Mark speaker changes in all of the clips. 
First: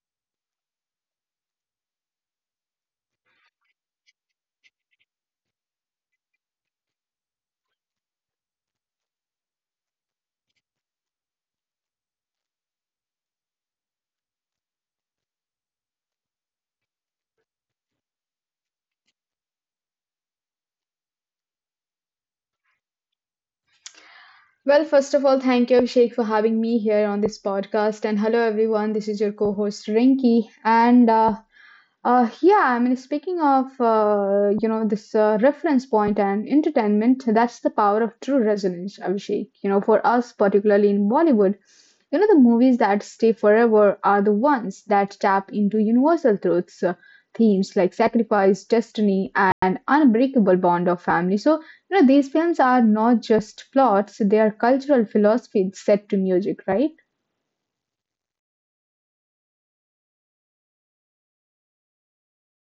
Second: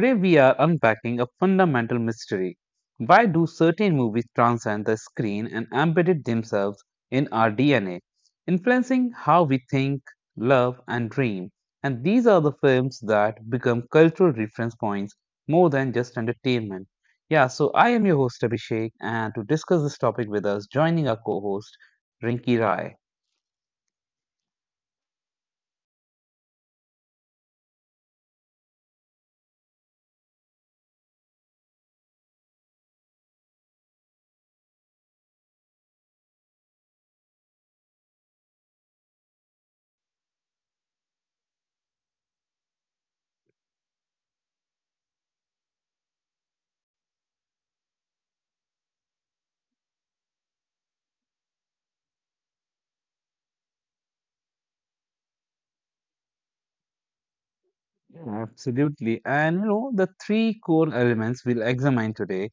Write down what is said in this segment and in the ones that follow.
Speaker 1: Today, we are unpacking a fundamental mystery. Why do certain movies transcend the screen and embedded themselves in our DNA, influencing how we think, love, and dream? And these are the films that become cultural reference points more than just entertainment. Yeah, so I am your host, Abhishek, and to discuss this topic with us, joining our co host, Rinki Rai.
Speaker 2: Well, first of all, thank you, Abhishek, for having me here on this podcast. And hello, everyone. This is your co-host Rinki. And yeah, I mean, Speaking of this reference point and entertainment, that's the power of true resonance, Abhishek. You know, for us particularly in Bollywood. You know, the movies that stay forever are the ones that tap into universal truths, themes like sacrifice, destiny, and unbreakable bond of family. So, you know, these films are not just plots, they are cultural philosophies set to music, right?
Speaker 1: Yeah, absolutely. And you know, the three core elements we'll examine today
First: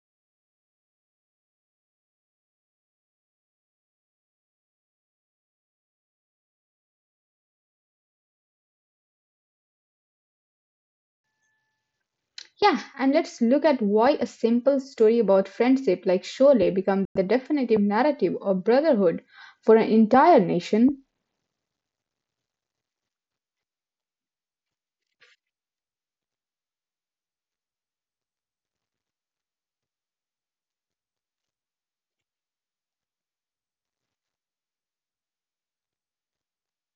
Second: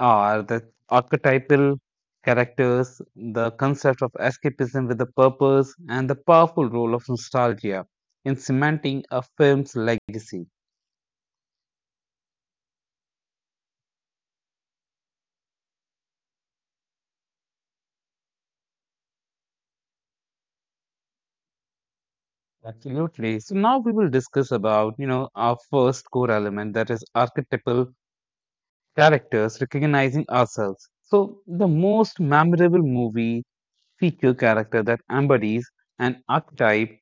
Speaker 1: are the archetypal characters, the concept of escapism with a purpose, and the powerful role of nostalgia in cementing a film's legacy.
Speaker 2: Yeah, and let's look at why a simple story about friendship like Sholay becomes the definitive narrative of brotherhood for an entire nation.
Speaker 1: Absolutely. So now we will discuss about, you know, our first core element, that is archetypal characters recognizing ourselves. So the most memorable movie feature character that embodies an archetype,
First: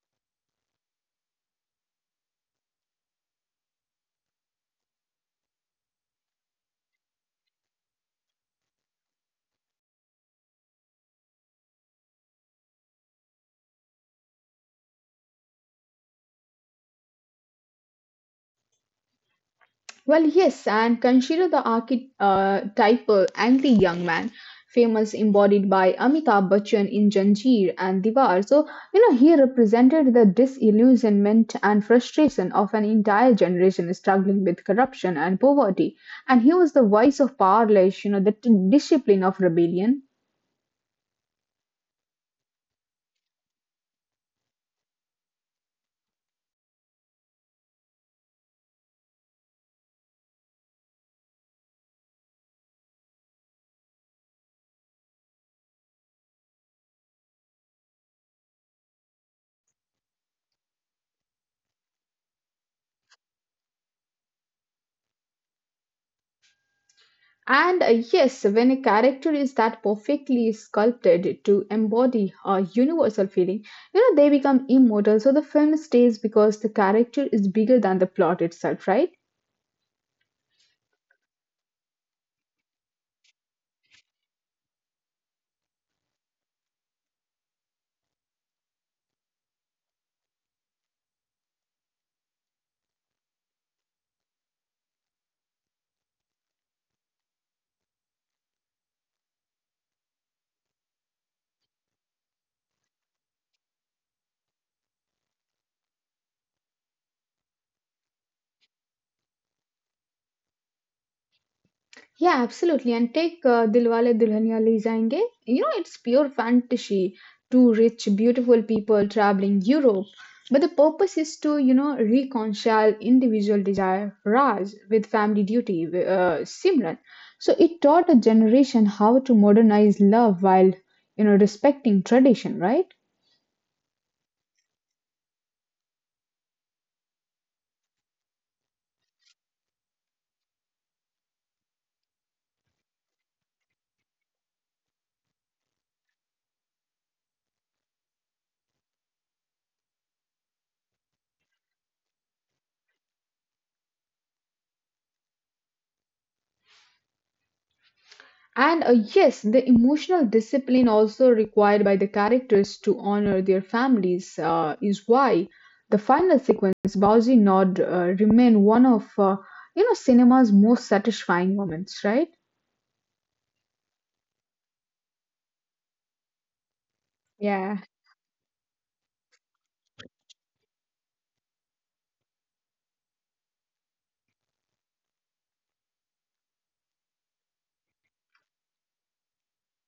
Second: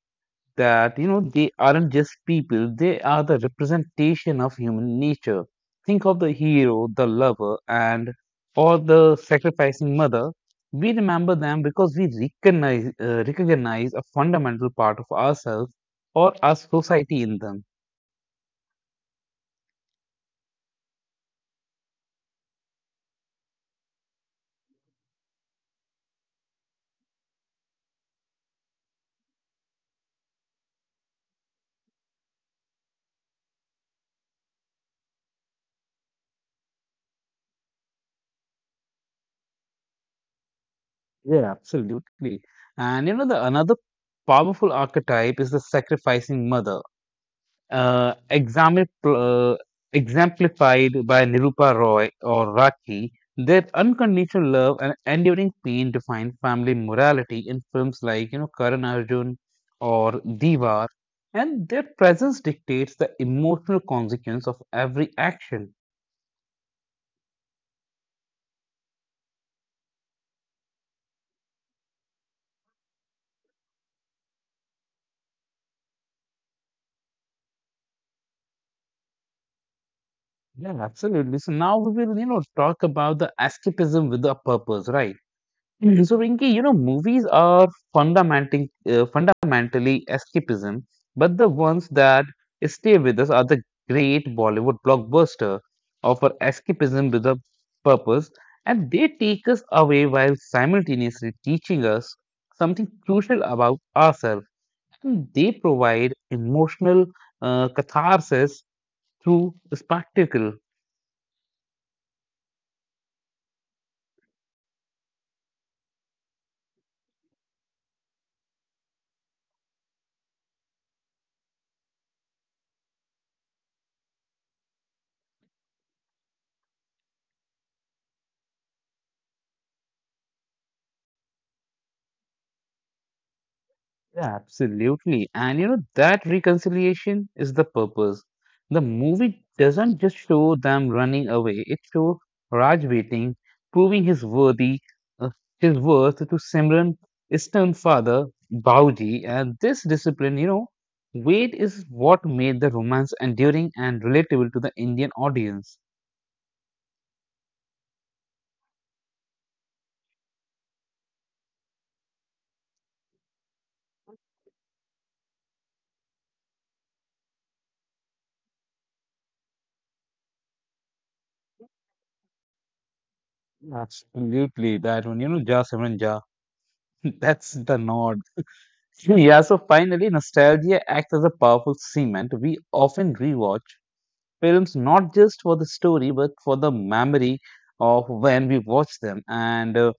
Speaker 1: that you know they aren't just people, they are the representation of human nature. Think of the hero, the lover, and or the sacrificing mother. We remember them because we recognize a fundamental part of ourselves or our society in them.
Speaker 2: Well, yes, and consider the archetypal anti-young man, famous embodied by Amitabh Bachchan in Janjeer and Diwar. So, you know, he represented the disillusionment and frustration of an entire generation struggling with corruption and poverty. And he was the voice of powerless, you know, discipline of rebellion.
Speaker 1: Yeah, absolutely. And you know, the another powerful archetype is the sacrificing mother, uh, example, uh, exemplified by Nirupa Roy or Raki. Their unconditional love and enduring pain define family morality in films like, you know, Karan Arjun or Diwar, and their presence dictates the emotional consequence of every action.
Speaker 2: And yes, when a character is that perfectly sculpted to embody a universal feeling, you know, they become immortal. So the film stays because the character is bigger than the plot itself, right?
Speaker 1: Yeah, absolutely. So now we will, you know, talk about the escapism with a purpose, right? Mhm. So, Rinki, you know, movies are fundamentally escapism, but the ones that stay with us are the great Bollywood blockbuster, offer escapism with a purpose, and they take us away while simultaneously teaching us something crucial about ourselves. And they provide emotional catharsis through spectacle.
Speaker 2: Yeah, absolutely. And take Dilwale Dulhania Le Jayenge. You know, it's pure fantasy. Two rich, beautiful people traveling Europe. But the purpose is to, you know, reconcile individual desire, Raj, with family duty, Simran. So it taught a generation how to modernize love while, you know, respecting tradition, right?
Speaker 1: Yeah, absolutely. And you know, that reconciliation is the purpose. The movie doesn't just show them running away, it shows Raj waiting, proving his worthy uh, his worth to Simran, Istan father, Bauji, and this discipline, you know, wait is what made the romance enduring and relatable to the Indian audience.
Speaker 2: And yes, the emotional discipline also required by the characters to honor their families is why the final sequence, Bowsy Nod, remain one of you know cinema's most satisfying moments, right?
Speaker 1: Absolutely, that one, you know, Ja Simran Ja. That's the
Speaker 2: Yeah.
Speaker 1: nod. Yeah, so finally, nostalgia acts as a powerful cement. We often rewatch films not just for the story, but for the memory of when we watched them, and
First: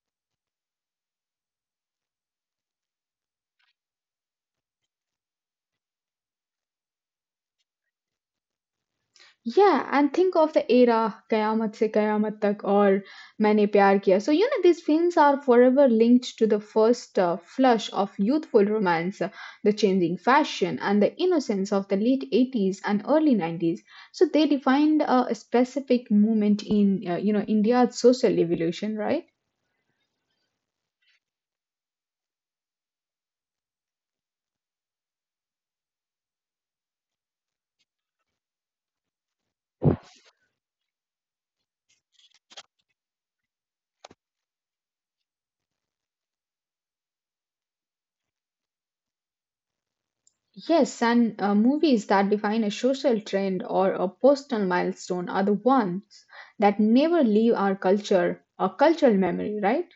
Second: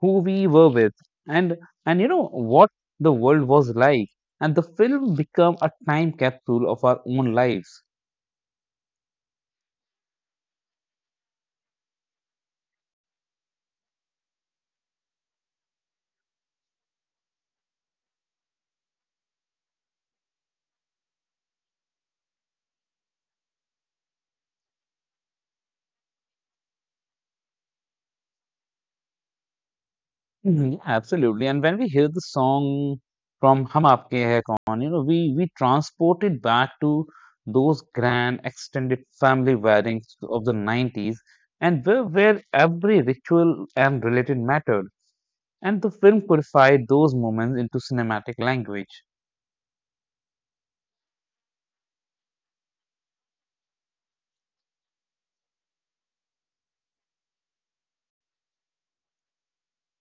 Speaker 1: who we were with, and you know what the world was like. And the film become a time capsule of our own lives.
Speaker 2: Yeah, and think of the era Kayamat se Kayamat tak or Maine Pyar Kiya. So, you know, these films are forever linked to the first flush of youthful romance, the changing fashion, and the innocence of the late 80s and early 90s. So, they defined a specific moment in, you know, India's social evolution, right?
Speaker 1: Mhm, absolutely. And when we hear the song from Hum Aapke Hai Kaun, you know, we transport it back to those grand extended family weddings of the 90s, and where every ritual and related mattered. And the film codified those moments into cinematic language.
Speaker 2: Yes, and movies that define a social trend or a personal milestone are the ones that never leave our culture, our cultural memory, right?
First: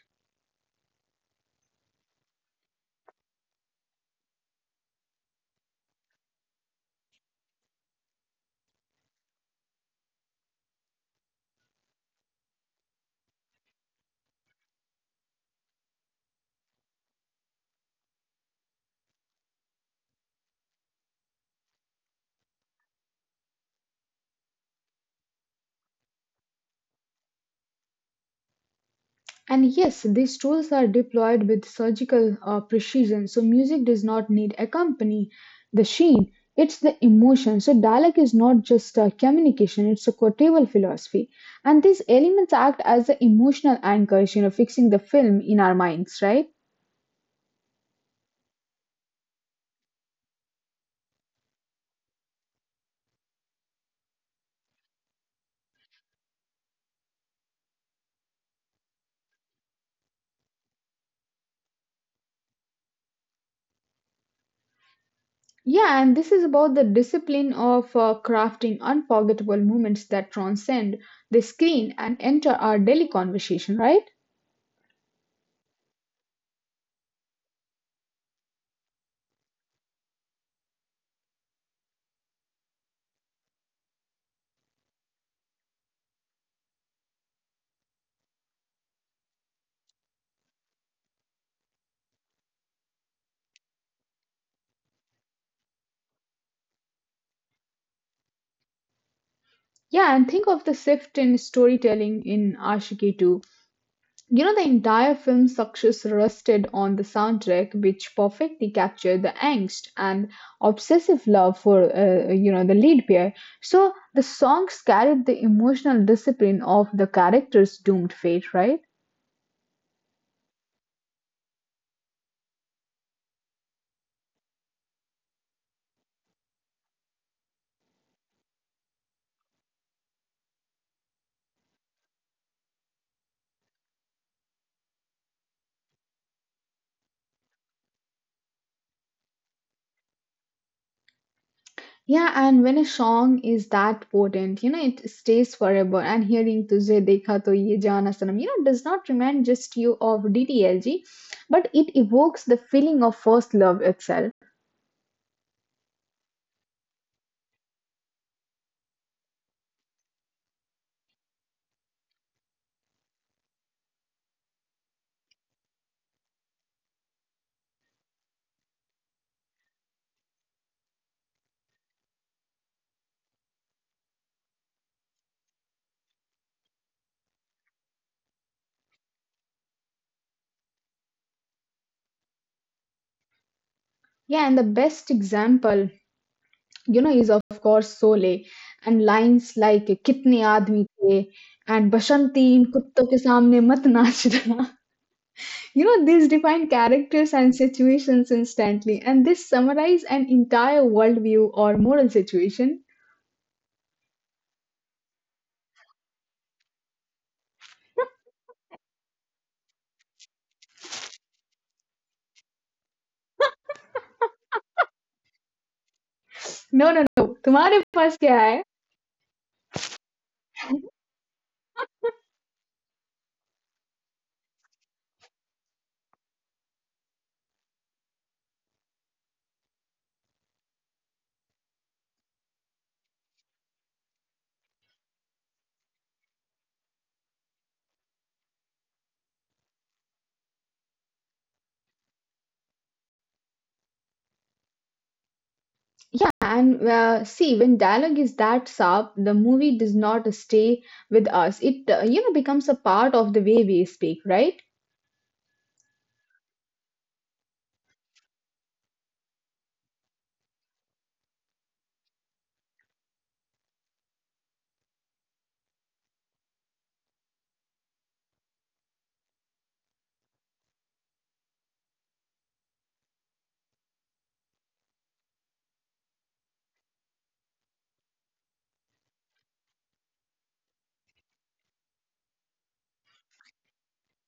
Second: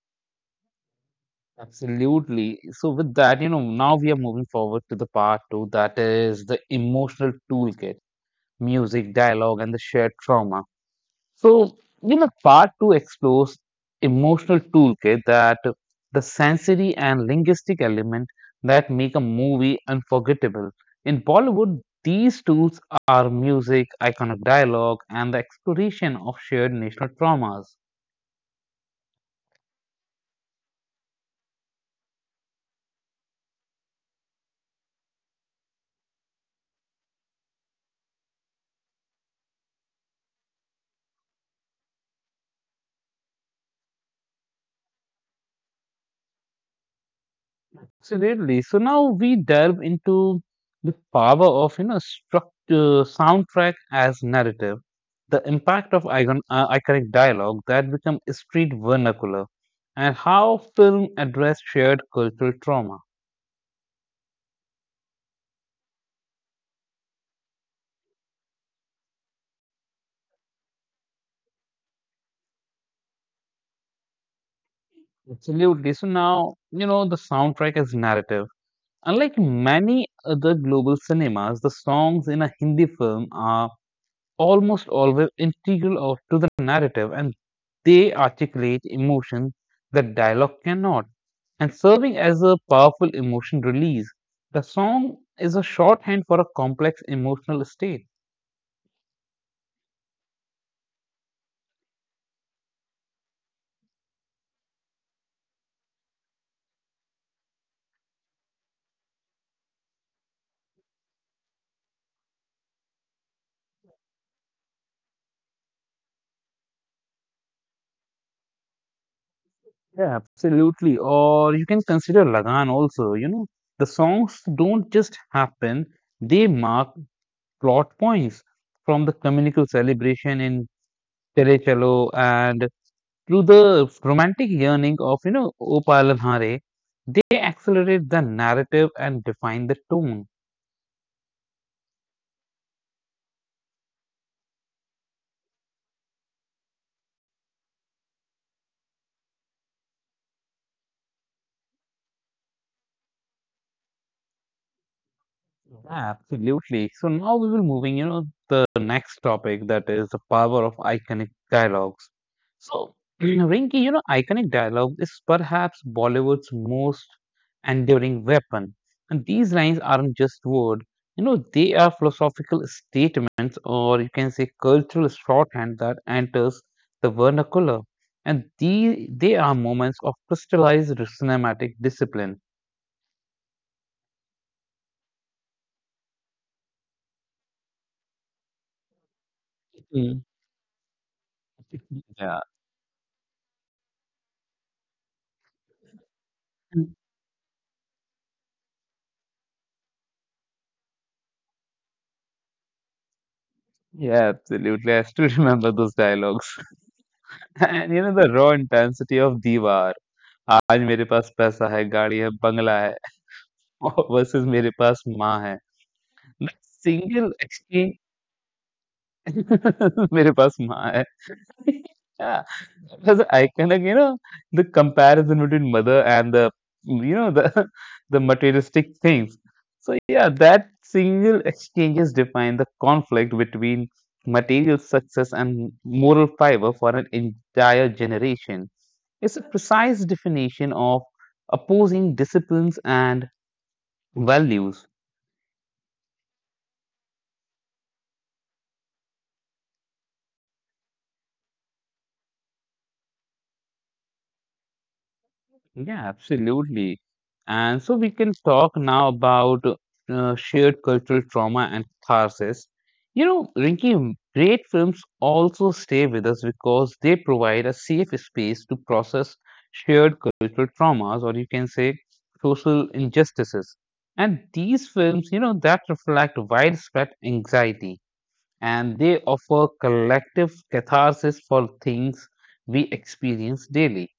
Speaker 1: Absolutely. So with that, you know, now we are moving forward to the part two, that is the emotional toolkit, music, dialogue, and the shared trauma. So, you know, part two explores emotional toolkit, that the sensory and linguistic element that make a movie unforgettable. In Bollywood, these tools are music, iconic dialogue, and the exploration of shared national traumas.
Speaker 2: And yes, these tools are deployed with surgical precision, so music does not need accompany the sheen. It's the emotion. So dialect is not just a communication; it's a quotable philosophy. And these elements act as the emotional anchors, you know, fixing the film in our minds, right?
Speaker 1: Absolutely. So now we delve into the power of, you know, structure, soundtrack as narrative, the impact of iconic dialogue that become street vernacular, and how film address shared cultural trauma.
Speaker 2: Yeah, and this is about the discipline of crafting unforgettable moments that transcend the screen and enter our daily conversation, right?
Speaker 1: Absolutely. So now, you know, the soundtrack is narrative. Unlike many other global cinemas, the songs in a Hindi film are almost always integral of, to the narrative, and they articulate emotions that dialogue cannot, and serving as a powerful emotion release. The song is a shorthand for a complex emotional state.
Speaker 2: Yeah, and think of the shift in storytelling in Ashiki too. You know, the entire film's success rested on the soundtrack, which perfectly captured the angst and obsessive love for, you know, the lead pair. So the songs carried the emotional discipline of the character's doomed fate, right?
Speaker 1: Yeah, absolutely. Or you can consider Lagan also. You know, the songs don't just happen, they mark plot points from the communal celebration in Chale Chalo, and through the romantic yearning of, you know, Opal and Hare, they accelerate the narrative and define the tone.
Speaker 2: Yeah, and when a song is that potent, you know, it stays forever. And hearing Tujhe Dekha To Ye Jaana Sanam, you know, does not remind just you of DTLG, but it evokes the feeling of first love itself.
Speaker 1: Yeah, absolutely. So now we will moving, you know, the next topic, that is the power of iconic dialogues. So, Rinki, you know, iconic dialogue is perhaps Bollywood's most enduring weapon. And these lines aren't just word, you know, they are philosophical statements, or you can say cultural shorthand that enters the vernacular. And these, they are moments of crystallized cinematic discipline.
Speaker 2: Yeah, and the best example you know is of course sole and lines like
Speaker 1: Mm.
Speaker 2: kitne aadmi the and bashanti
Speaker 1: Yeah.
Speaker 2: in kutto ke samne mat nachna you know these define characters and situations instantly and this summarize an entire worldview or moral situation.
Speaker 1: Yeah, absolutely. I still remember those dialogues. And you know the raw intensity of दीवार, आज मेरे पास पैसा है गाड़ी है बंगला है, versus मेरे पास माँ है.
Speaker 2: No, no, no,
Speaker 1: सिंगल
Speaker 2: तुम्हारे पास क्या है?
Speaker 1: एक्सचेंज. मेरे पास माँ है. As an icon, like, you know, the comparison between mother and the, you know, the the materialistic things. So yeah, that single exchanges define the conflict between material success and moral fiber for an entire generation. It's a precise definition of opposing disciplines and values.
Speaker 2: Yeah and see when dialogue is that sharp the movie does not stay with us it you know becomes a part of the way we speak, right?
Speaker 1: Yeah, absolutely. And so we can talk now about shared cultural trauma and catharsis. You know, Rinki, great films also stay with us because they provide a safe space to process shared cultural traumas, or you can say social injustices. And these films, you know, that reflect widespread anxiety, and they offer collective catharsis for things we experience daily.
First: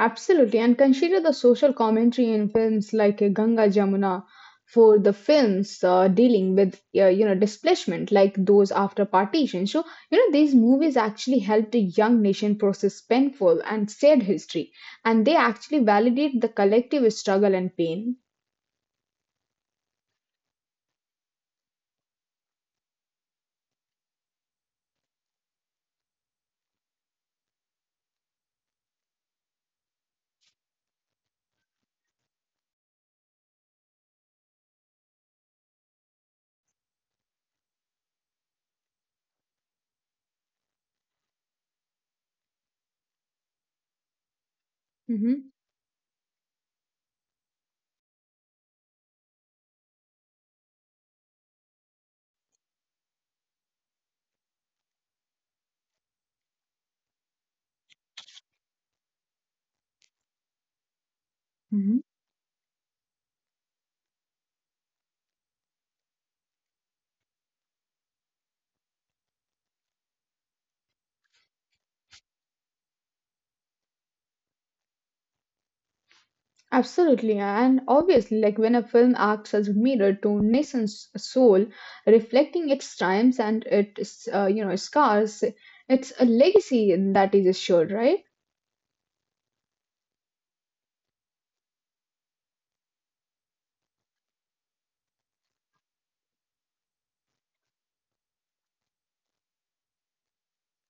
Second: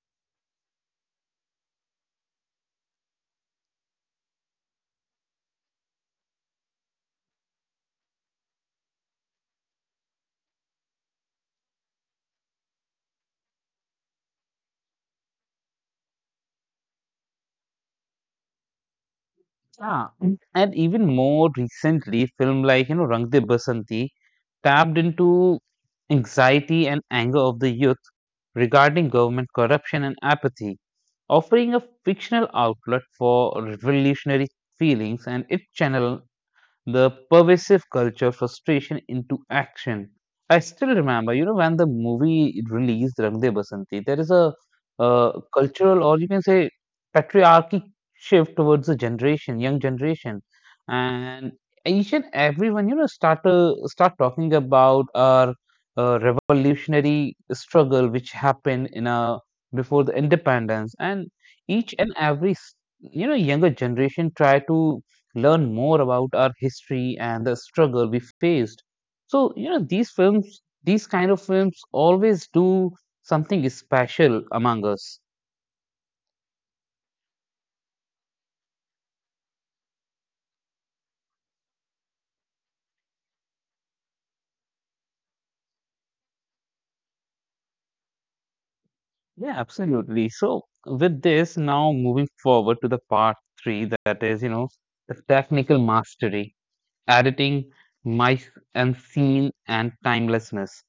Speaker 2: Absolutely, and consider the social commentary in films like Ganga Jamuna for the films dealing with you know displacement, like those after partition. So you know these movies actually helped a young nation process painful and sad history, and they actually validate the collective struggle and pain.
Speaker 1: Yeah, and even more recently, film like, you know, Rang De Basanti tapped into anxiety and anger of the youth regarding government corruption and apathy, offering a fictional outlet for revolutionary feelings, and it channel the pervasive culture frustration into action. I still remember, you know, when the movie released Rang De Basanti, there is a
Speaker 2: Mhm.
Speaker 1: cultural, or you can say patriarchy shift towards the generation, young generation, and each and everyone, you know, start talking about our revolutionary struggle which happened in a before the independence, and each and every you know younger generation try to learn more about our history and the struggle we faced. So, you know, these films, these kind of films always do something special among us.
Speaker 2: Absolutely, and obviously, like when a film acts as a mirror to nation's soul, reflecting its triumphs and its you know scars, it's a legacy that is assured, right?
Speaker 1: Yeah, absolutely. So, with this, now moving forward to the part three, that is, you know, the technical mastery, editing, mice and scene, and timelessness.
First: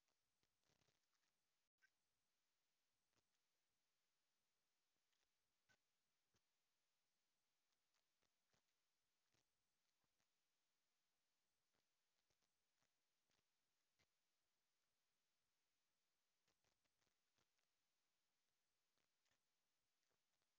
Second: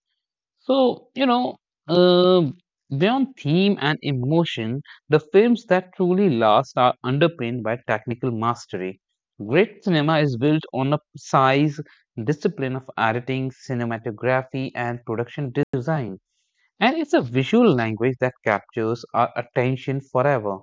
Speaker 1: So, you know, uh, beyond theme and emotion, the films that truly last are underpinned by technical mastery. Great cinema is built on a precise discipline of editing, cinematography, and production design. And it's a visual language that captures our attention forever.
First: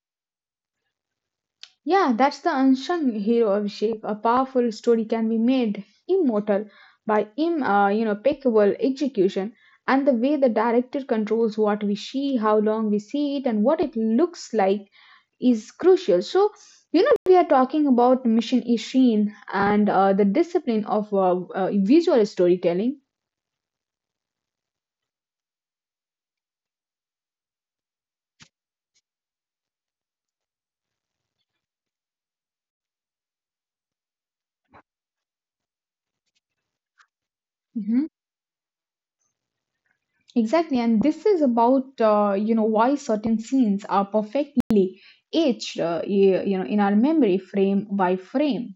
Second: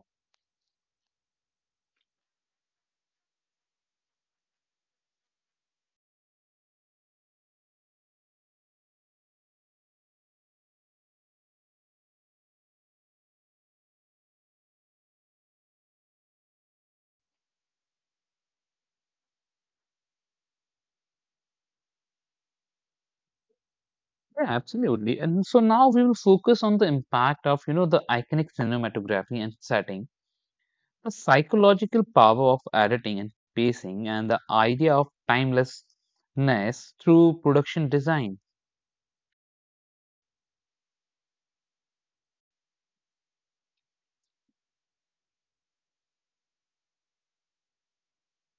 Speaker 2: Yeah, that's the unsung hero of Sheikh. A powerful story can be made immortal by im you know impeccable execution and the way the director controls what we see, how long we see it, and what it looks like is crucial. So, you know, we are talking about Mission Ishin and the discipline of visual storytelling.
Speaker 1: Yeah, absolutely. And so now we will focus on the impact of, you know, the iconic cinematography and setting. The psychological power of editing and pacing, and the idea of timelessness through production
Speaker 2: Mhm.
Speaker 1: design.
Speaker 2: Exactly, and this is about you know why certain scenes are perfectly etched, you know, in our memory frame by frame.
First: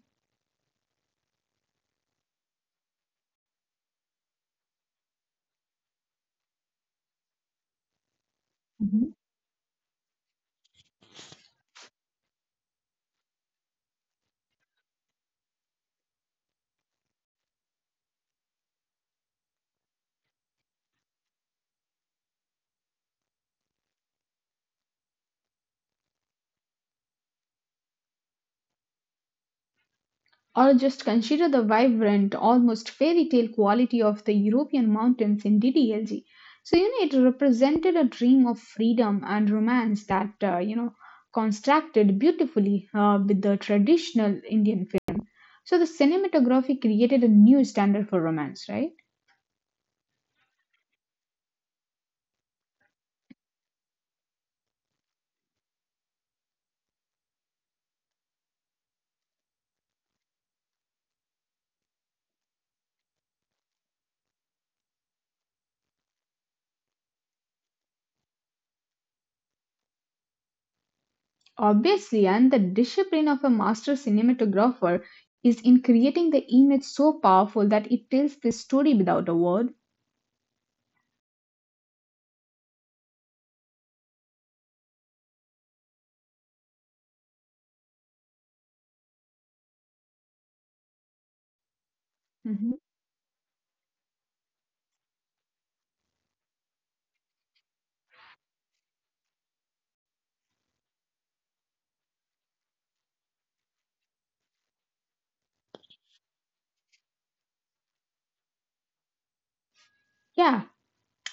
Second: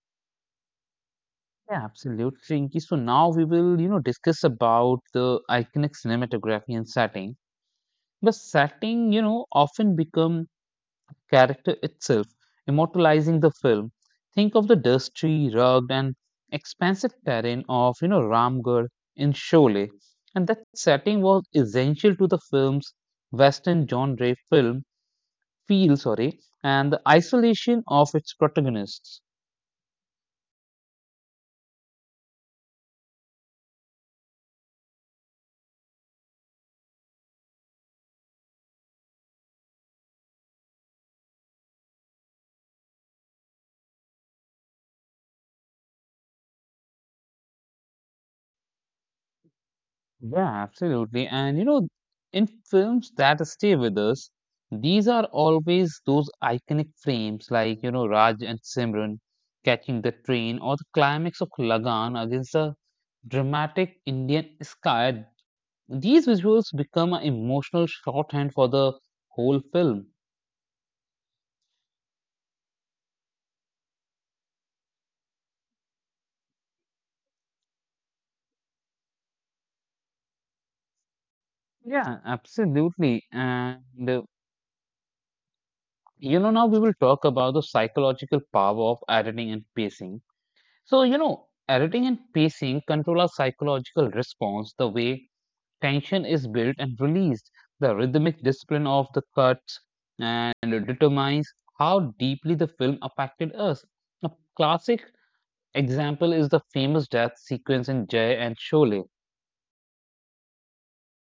Speaker 1: Yeah, absolutely. Rinki. So now we will, you know, discuss about the iconic cinematography and setting. The setting, you know, often become character itself, immortalizing the film. Think of the dusty, rugged, and expansive terrain of, you know, Ramgarh in Sholay. And that setting was essential to the film's Western genre film feel, sorry, and the isolation of its protagonists.
Speaker 2: Or just consider the vibrant, almost fairy tale quality of the European mountains in DDLG. So, you know, it represented a dream of freedom and romance that, you know, constructed beautifully with the traditional Indian film. So, the cinematography created a new standard for romance, right?
Speaker 1: Yeah, absolutely. And you know, in films that stay with us, these are always those iconic frames like, you know, Raj and Simran catching the train, or the climax of Lagan against the dramatic Indian sky. These visuals become an emotional shorthand for the whole film.
Speaker 2: Obviously, and the discipline of a master cinematographer is in creating the image so powerful that it tells the story without a word.
Speaker 1: Yeah, absolutely. And you know, now we will talk about the psychological power of editing and pacing. So, you know, editing and pacing
Speaker 2: Mhm.
Speaker 1: control our psychological response, the way tension is built and released, the rhythmic discipline of the cuts, and it determines how deeply the film affected us. A classic example is the famous death sequence in Jay and Sholay.
Speaker 2: Yeah,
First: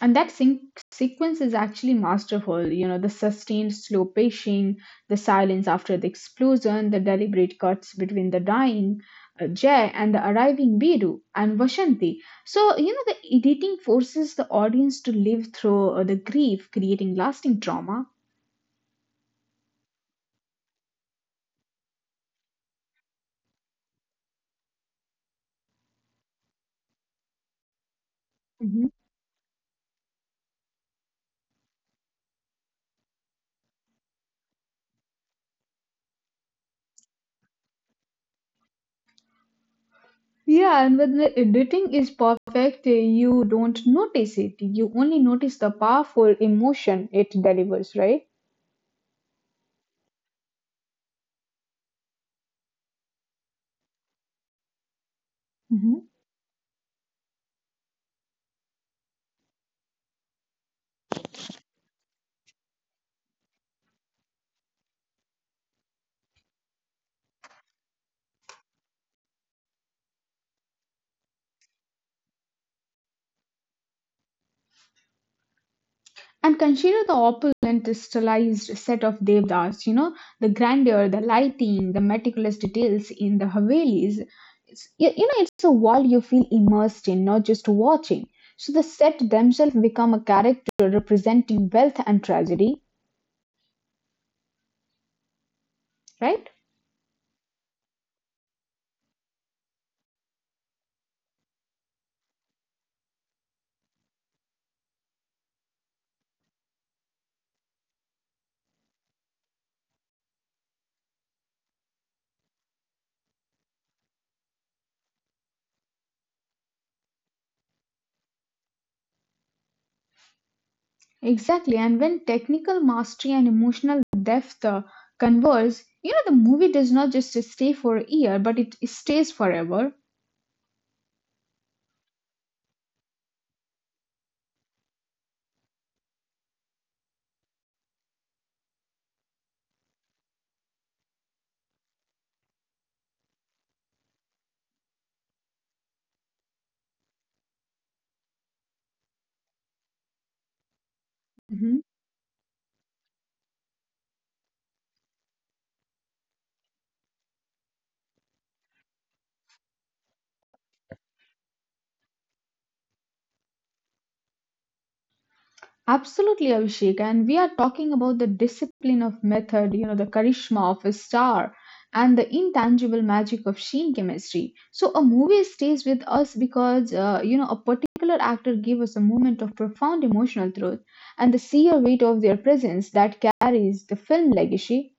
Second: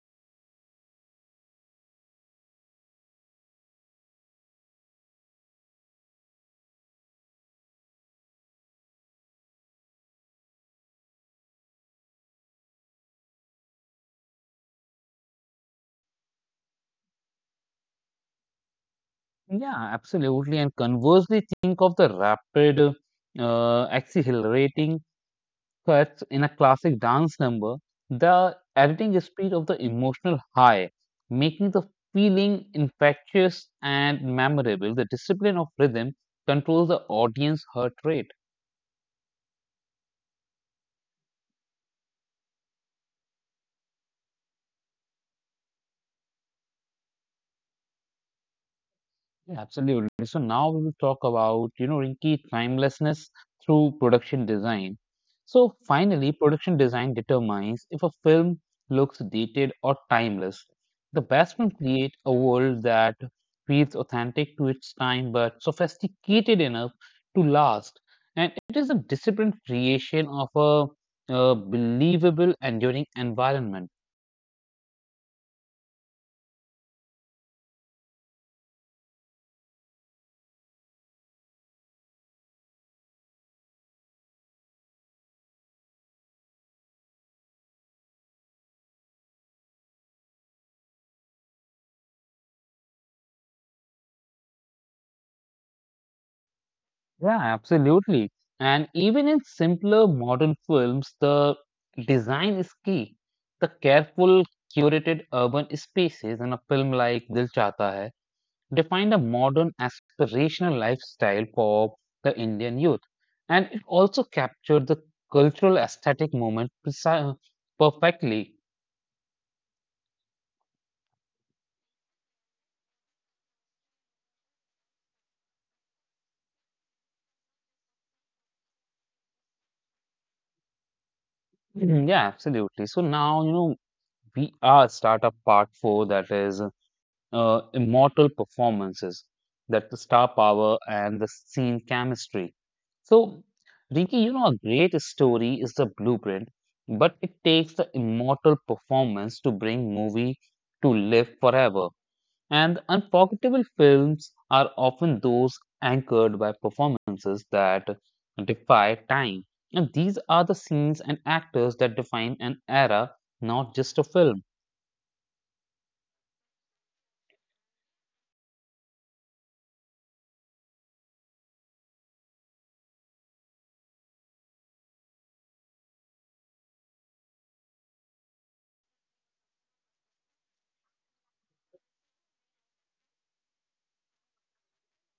Speaker 2: and that sync sequence is actually masterful. You know, the sustained slow pacing, the silence after the explosion, the deliberate cuts between the dying Jay and the arriving Biru and Vashanti. So, you know, the editing forces the audience to live through the grief, creating lasting trauma.
Speaker 1: Yeah, absolutely. And conversely, think of the rapid, accelerating cuts in a classic dance number, the
Speaker 2: Mhm.
Speaker 1: editing speed of the emotional high, making the feeling infectious and memorable. The discipline of rhythm controls the audience heart rate.
Speaker 2: Yeah, and when the editing is perfect, you don't notice it. You only notice the powerful emotion it delivers, right?
Speaker 1: Yeah, absolutely. So now we will talk about, you know, Rinky timelessness through production design. So finally, production design determines if a film looks dated or timeless. The best can create a world that feels authentic to its time but sophisticated enough to last. And it is a disciplined creation of a, believable, enduring environment.
Speaker 2: And consider the opulent, stylized set of devdas, you know, the grandeur, the lighting, the meticulous details in the Havelis. You know, it's a world you feel immersed in, not just watching. So the set themselves become a character representing wealth and tragedy, right?
Speaker 1: Yeah, absolutely. And even in simpler modern films, the design is key. The careful, curated urban spaces in a film like Dil Chahta Hai defined a modern aspirational lifestyle for the Indian youth. And it also captured the cultural aesthetic moment perfectly.
Speaker 2: Exactly. And when technical mastery and emotional depth converge, you know, the movie does not just stay for a year, but it stays forever.
Speaker 1: Mhm, yeah, absolutely. So now, you know, we are start up part four, that is immortal performances, that the star power and the scene chemistry. So, Rinki, you know, a great story is the blueprint, but it takes the immortal performance to bring movie to live forever.
Speaker 2: Mm-hmm.
Speaker 1: And unforgettable films are often those anchored by performances that defy time. And these are the scenes and actors that define an era, not just a film.
Speaker 2: Absolutely, Abhishek. And we are talking about the discipline of method, you know, the charisma of a star, and the intangible magic of sheen chemistry. So, a movie stays with us because, you know, a particular actor gave us a moment of profound emotional truth, and the sheer weight of their presence that carries the film legacy.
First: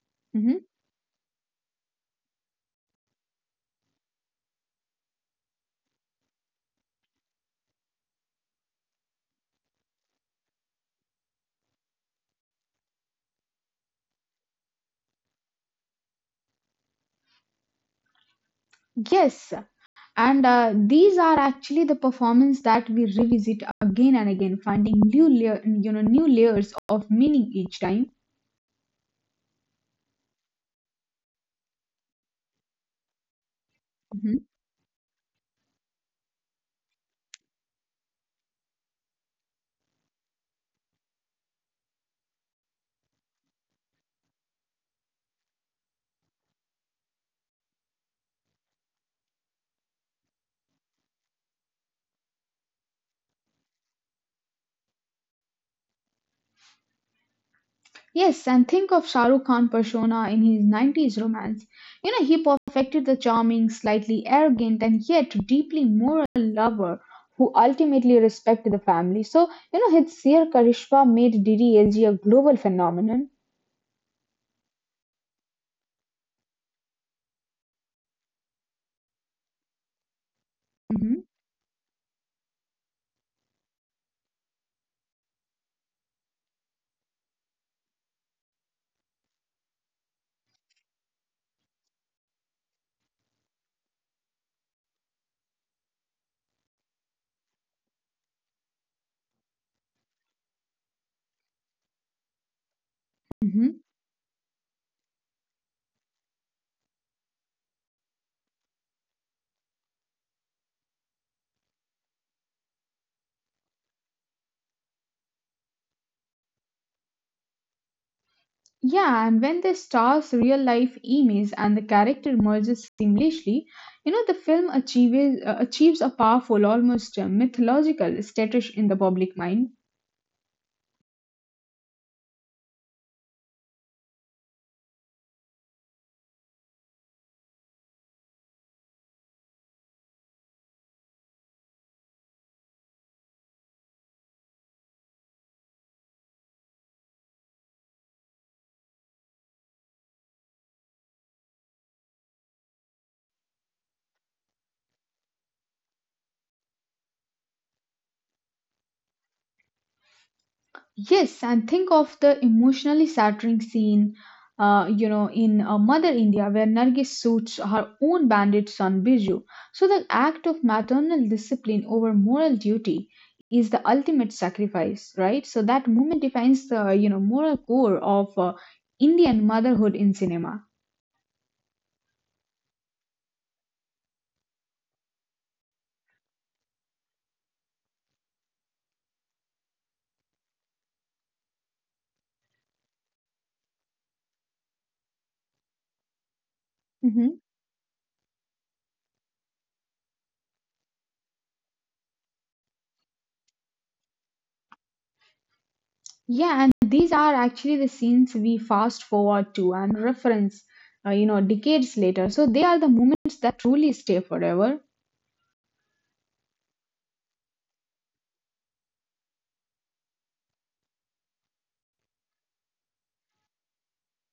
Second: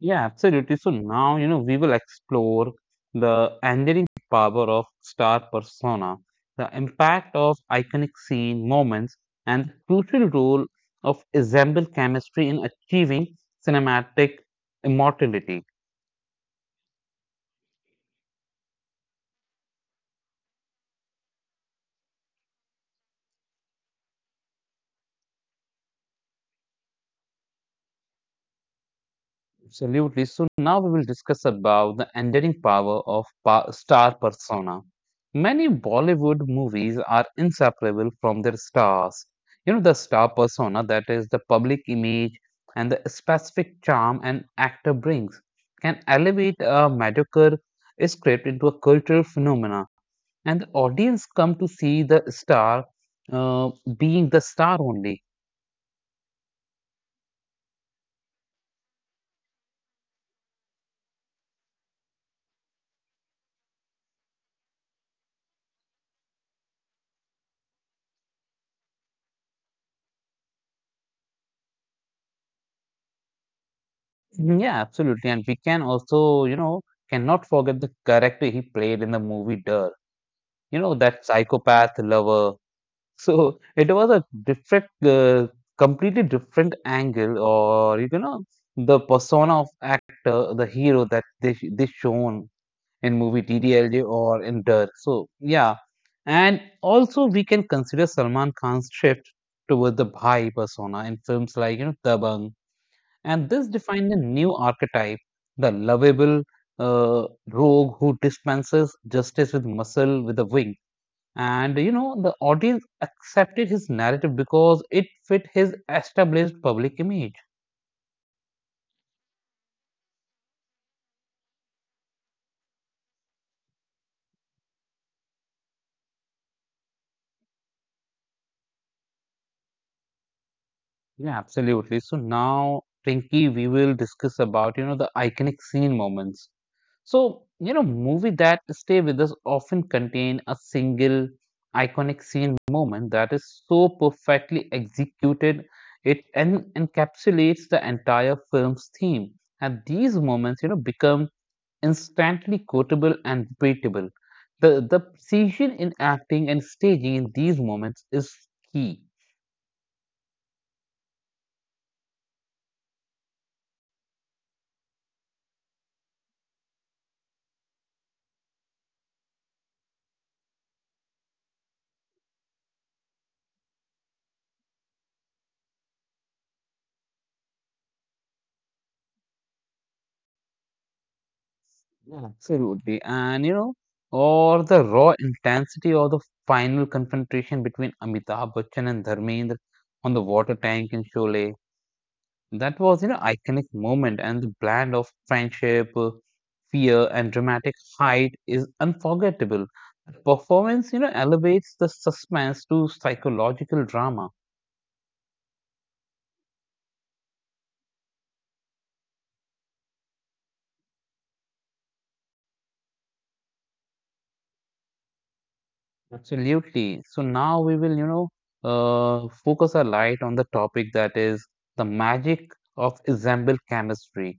Speaker 1: Yeah,
Speaker 2: Mhm.
Speaker 1: absolutely. So now, you know, we will explore the enduring power of star persona, the impact of iconic scene moments, and the crucial role of ensemble chemistry in achieving cinematic immortality.
Speaker 2: Yes. And these are actually the performance that we revisit again and again, finding you know, new layers of meaning each time.
Speaker 1: Absolutely. So now we will discuss about the enduring power of star
Speaker 2: Mm-hmm.
Speaker 1: persona. Many Bollywood movies are inseparable from their stars. You know, the star persona, that is the public image and the specific charm an actor brings, can elevate a mediocre script into a cultural phenomena, and the audience come to see the star uh, being the star only.
Speaker 2: Yes, and think of Shah Rukh Khan persona in his 90s romance. You know, he perfected the charming, slightly arrogant, and yet deeply moral lover who ultimately respected the family. So, you know, his Seer Karishma made DDLG a global phenomenon.
Speaker 1: Mhm, yeah, absolutely. And we can also, you know, cannot forget the character he played in the movie Dirt. You know, that
Speaker 2: Mhm,
Speaker 1: psychopath lover. So it was a different, completely different angle, or you know, the persona of actor, the hero that they shown in movie TDLJ or in Dirt. So yeah, and also we can consider Salman Khan's shift towards the Bhai persona in films like you know Dabang, and this
Speaker 2: mhm.
Speaker 1: defined a new archetype, the lovable uh, rogue who dispenses justice with muscle with a wing. And you know, the audience accepted his narrative because it fit his established public image.
Speaker 2: Yeah, and when the star's real life image and the character merges seamlessly, you know, achieves a powerful, almost mythological status in the public mind.
Speaker 1: Yeah, absolutely. So now, Pinky, we will discuss about you know the iconic scene moments. So, you know, movie that stay with us often contain a single iconic scene moment that is so perfectly executed, it en encapsulates the entire film's theme. And these moments, you know, become instantly quotable and repeatable. The precision in acting and staging in these moments is key.
Speaker 2: Yes, and think of the emotionally shattering scene, you know, in Mother India, where Nargis suits her own bandit son Biju. So the act of maternal discipline over moral duty is the ultimate sacrifice, right? So that moment defines the you know moral core of Indian motherhood in cinema.
Speaker 1: Yeah, absolutely. And you know, or the raw intensity of the final confrontation between Amitabh Bachchan and Dharmendra on the water tank in Sholay. That was, you know, iconic moment, and the blend of friendship, fear and
Speaker 2: hmm
Speaker 1: dramatic height is unforgettable. The performance, you know, elevates the suspense to psychological drama.
Speaker 2: Yeah, and these are actually the scenes we fast forward to and reference, you know, decades later. So they are the moments that truly stay forever.
Speaker 1: Absolutely. So now we will, you know, focus our light on the topic that is the magic of ensemble chemistry.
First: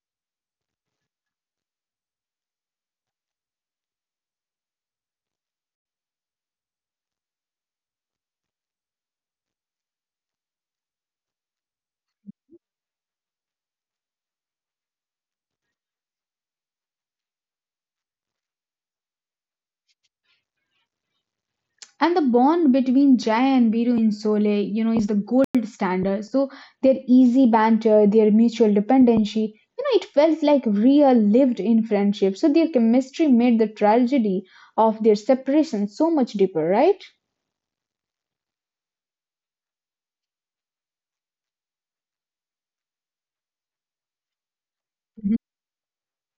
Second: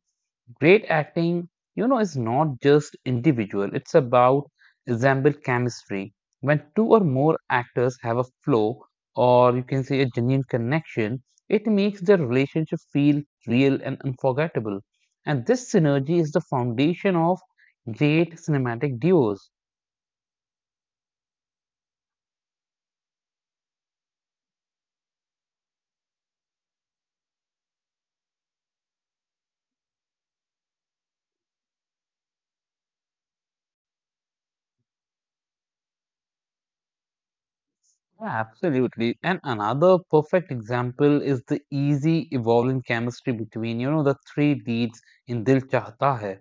Speaker 1: Great acting, you know, is not just individual, it's about ensemble chemistry. When two or more actors have a flow, or you can say a genuine connection, it makes the relationship feel real and unforgettable. And this synergy is the foundation of great cinematic duos.
Speaker 2: And the bond between Jai and Biru in Sole, you know, is the gold standard. So their easy banter, their mutual dependency, you know, it felt like real lived in friendship. So their chemistry made the tragedy of their separation so much deeper, right?
Speaker 1: Yeah, absolutely. And another perfect example is the easy evolving chemistry between, you know, the three leads in Dil Chahta Hai.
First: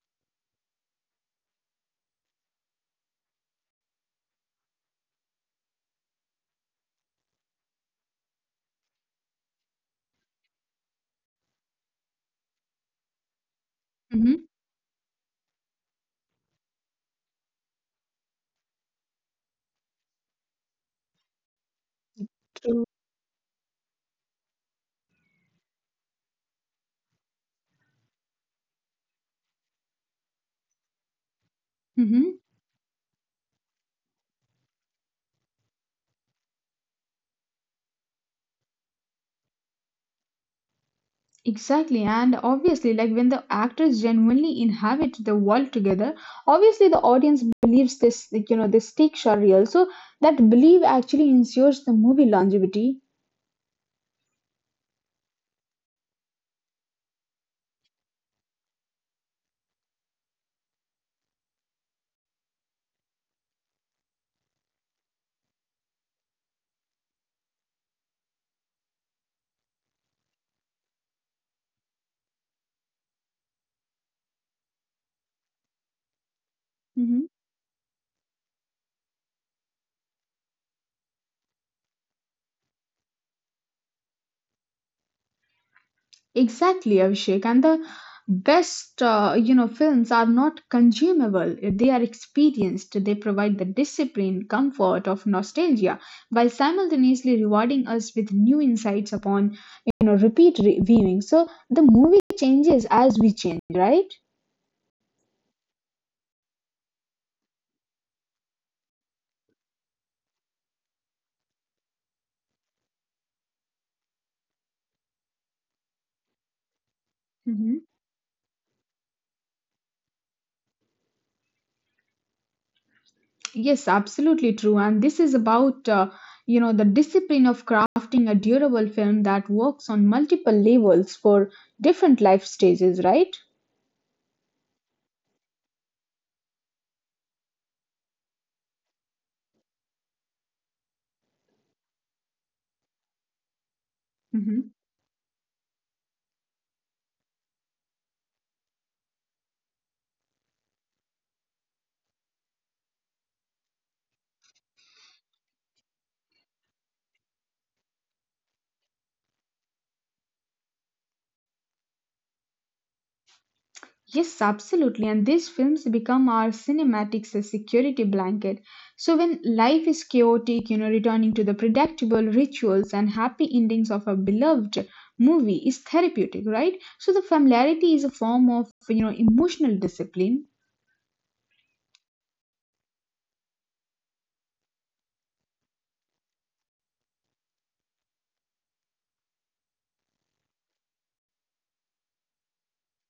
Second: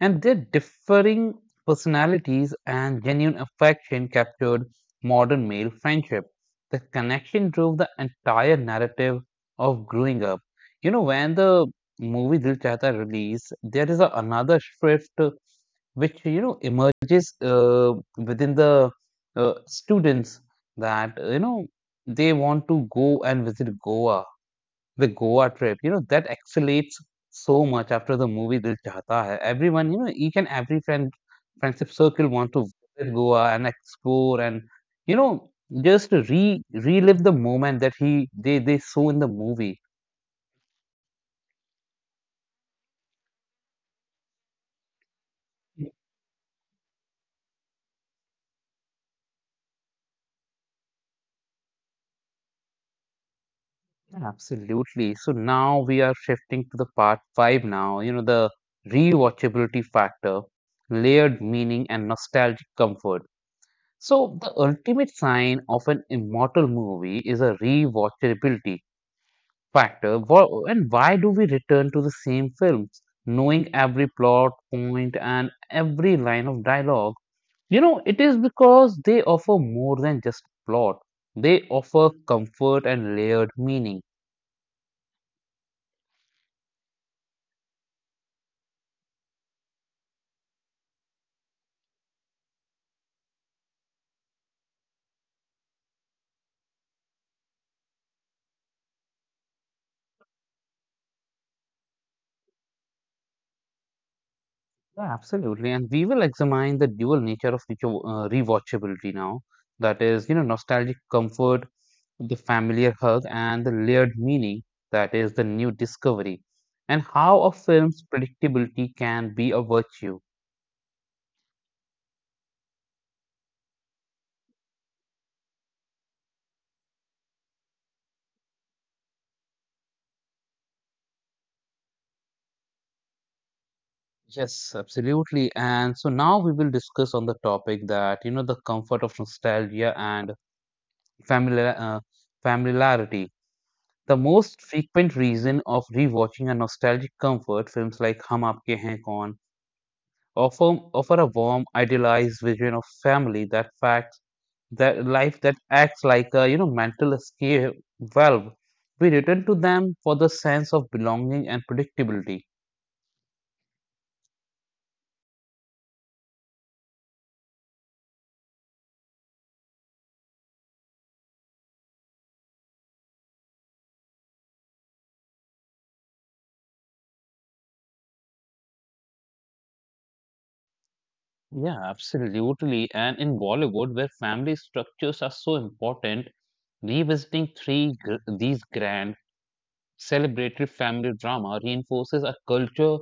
Speaker 1: And their differing personalities and genuine affection captured modern male friendship. The connection drove the entire narrative of growing up. You know, when the movie Dil Chahta released, there is
Speaker 2: hmm
Speaker 1: another shift which you know emerges within the students, that you know they want to
Speaker 2: True.
Speaker 1: go and visit Goa, the Goa trip. You know that accelerates so much after the movie Dil Chahta Hai. Everyone, you know, each and every friendship circle
Speaker 2: Mm-hmm,
Speaker 1: want to visit Goa and explore, and you know just re relive the moment that he they saw in the movie.
Speaker 2: exactly. And obviously, like when the actors genuinely inhabit the world together, obviously the audience believes this, like, you know, the stakes are real. So that belief actually ensures the movie longevity.
Speaker 1: Absolutely. So now we are shifting to the part five now, you know, the rewatchability factor, layered meaning, and nostalgic comfort. So the ultimate sign of an immortal movie is a rewatchability factor. And why do we return to the same films, knowing every plot point and every line of dialogue? You know, it is because they offer more than just plot. They offer comfort and layered meaning.
Speaker 2: Exactly, Abhishek. And the best, you know, films are not consumable. They are experienced. They provide the discipline, comfort of nostalgia, while simultaneously rewarding us with new insights upon, you know, viewing. So the movie changes as we change, right?
Speaker 1: Yeah, absolutely. And we will examine the dual nature of rewatchability now. That is, you know, nostalgic comfort, the familiar hug, and the layered meaning. That is the new discovery. And how a
Speaker 2: hmm
Speaker 1: film's predictability can be a virtue.
Speaker 2: Yes, absolutely true. And this is about, you know, the discipline of crafting a durable film that works on multiple levels for different life stages, right?
Speaker 1: Yes, absolutely. And so now we will discuss on the topic that, you know, the comfort of nostalgia and familiar, uh, familiarity. The most
Speaker 2: Mhm.
Speaker 1: frequent reason of rewatching a nostalgic comfort films like Hum Aapke Hain Kaun offer a warm, idealized vision of family that facts, that life, that acts like a you know mental escape valve. We return to them for the sense of belonging and predictability.
Speaker 2: Yes, absolutely. And these films become our cinematics a security blanket. So when life is chaotic, you know, returning to the predictable rituals and happy endings of a beloved movie is therapeutic, right? So the familiarity is a form of, you know, emotional discipline.
Speaker 1: Yeah, absolutely. And in Bollywood, where family structures are so important, revisiting these grand celebratory family drama reinforces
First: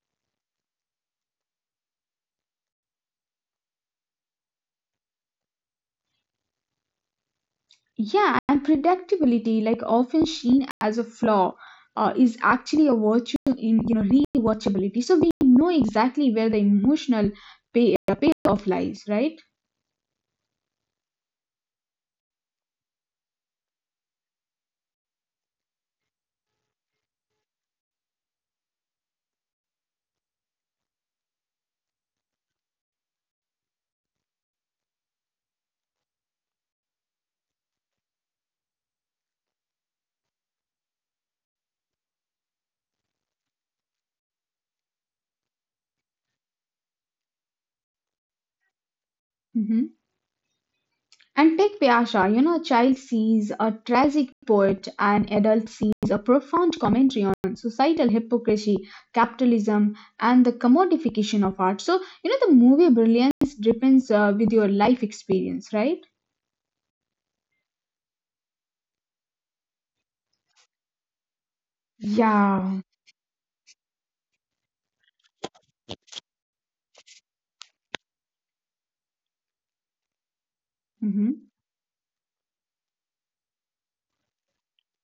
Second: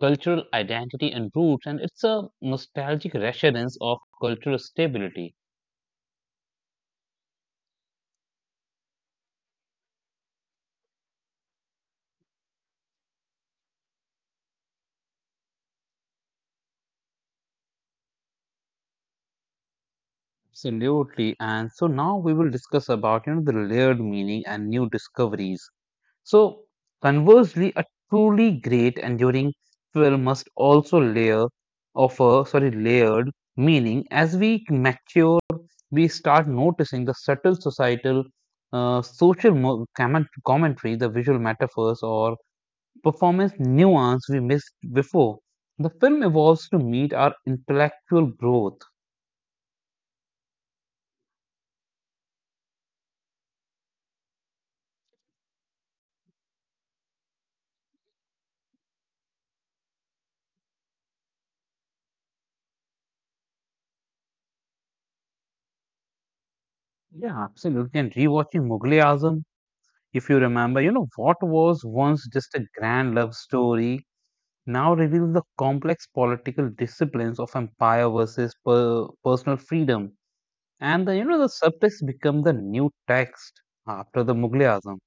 Speaker 1: cultural identity and roots, and it's a nostalgic reassurance of cultural stability.
Speaker 2: Yeah, and predictability, like often seen as a flaw, is actually a virtue in, you know, rewatchability. So we know exactly where the emotional payoff lies, right?
Speaker 1: Absolutely. And so now we will discuss about you know the layered meaning and new discoveries. So conversely, a truly great enduring film must also layer offer sorry layered meaning. As we mature, we start noticing the subtle societal social commentary, the visual metaphors or performance nuance we missed before. The film evolves to meet our intellectual growth.
Speaker 2: Mhm. And take Piasha, you know, a child sees a tragic poet, an adult sees a profound commentary on societal hypocrisy, capitalism, and the commodification of art. So, you know, the movie brilliance depends with your life experience, right?
Speaker 1: Yeah, absolutely. And rewatching Mughal Azam, if you remember, you know, what was once just a
Speaker 2: Yeah.
Speaker 1: grand love story now reveals the complex political disciplines of empire versus personal freedom. And the, you know, the
Speaker 2: hmm
Speaker 1: subtext become the new text after the Mughal Azam.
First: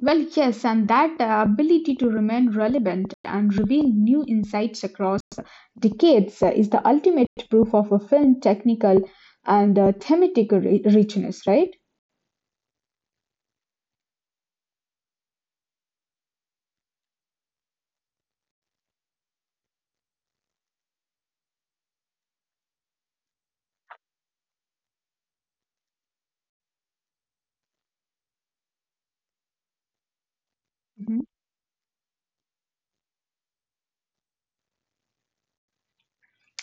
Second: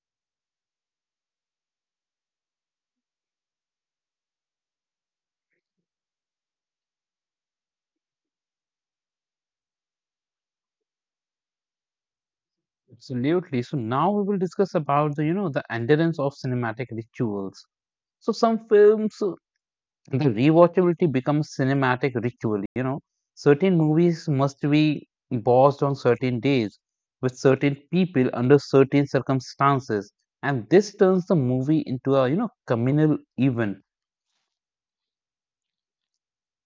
Speaker 2: Well, yes, and that ability to remain relevant and reveal new insights across decades is the ultimate proof of a film's technical and thematic richness, right?
Speaker 1: Absolutely. So now we will discuss about the, you know, the endurance of cinematic rituals. So some films, the rewatchability becomes cinematic ritual, you know. Certain movies must be watched on certain days, with certain people under certain circumstances. And this turns the movie into a, you know, communal event.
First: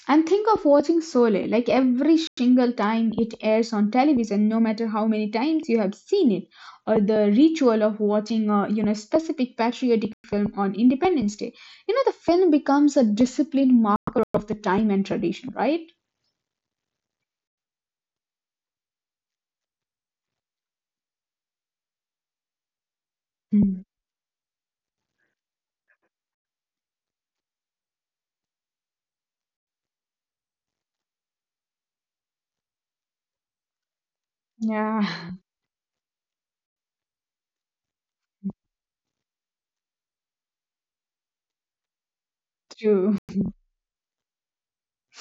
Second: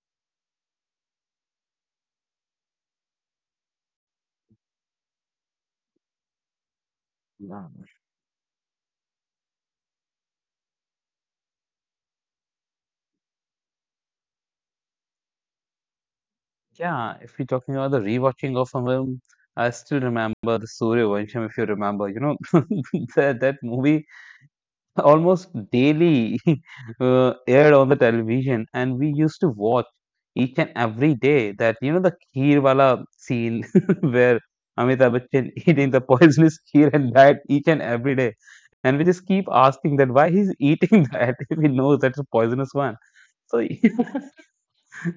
Speaker 2: And think of watching Sole, like every single time it airs on television, no matter how many times you have seen it, or the
Speaker 1: Yeah.
Speaker 2: ritual of watching a you know specific patriotic film on Independence Day. You know, the film becomes a disciplined marker of the time and tradition, right?
Speaker 1: Yeah, if you're talking about the rewatching of a film, I still remember the Surya Vansham, if you remember, you know, that
Speaker 2: Hmm.
Speaker 1: movie. Almost daily, aired on the television, and we used to watch each and every day, that you know, the kheer wala scene, where
Speaker 2: Yeah,
Speaker 1: Amitabh Bachchan eating the poisonous kheer, and that each and every day, and we just keep asking that why he's eating that, if he knows that's a poisonous one,
Speaker 2: true.
Speaker 1: so.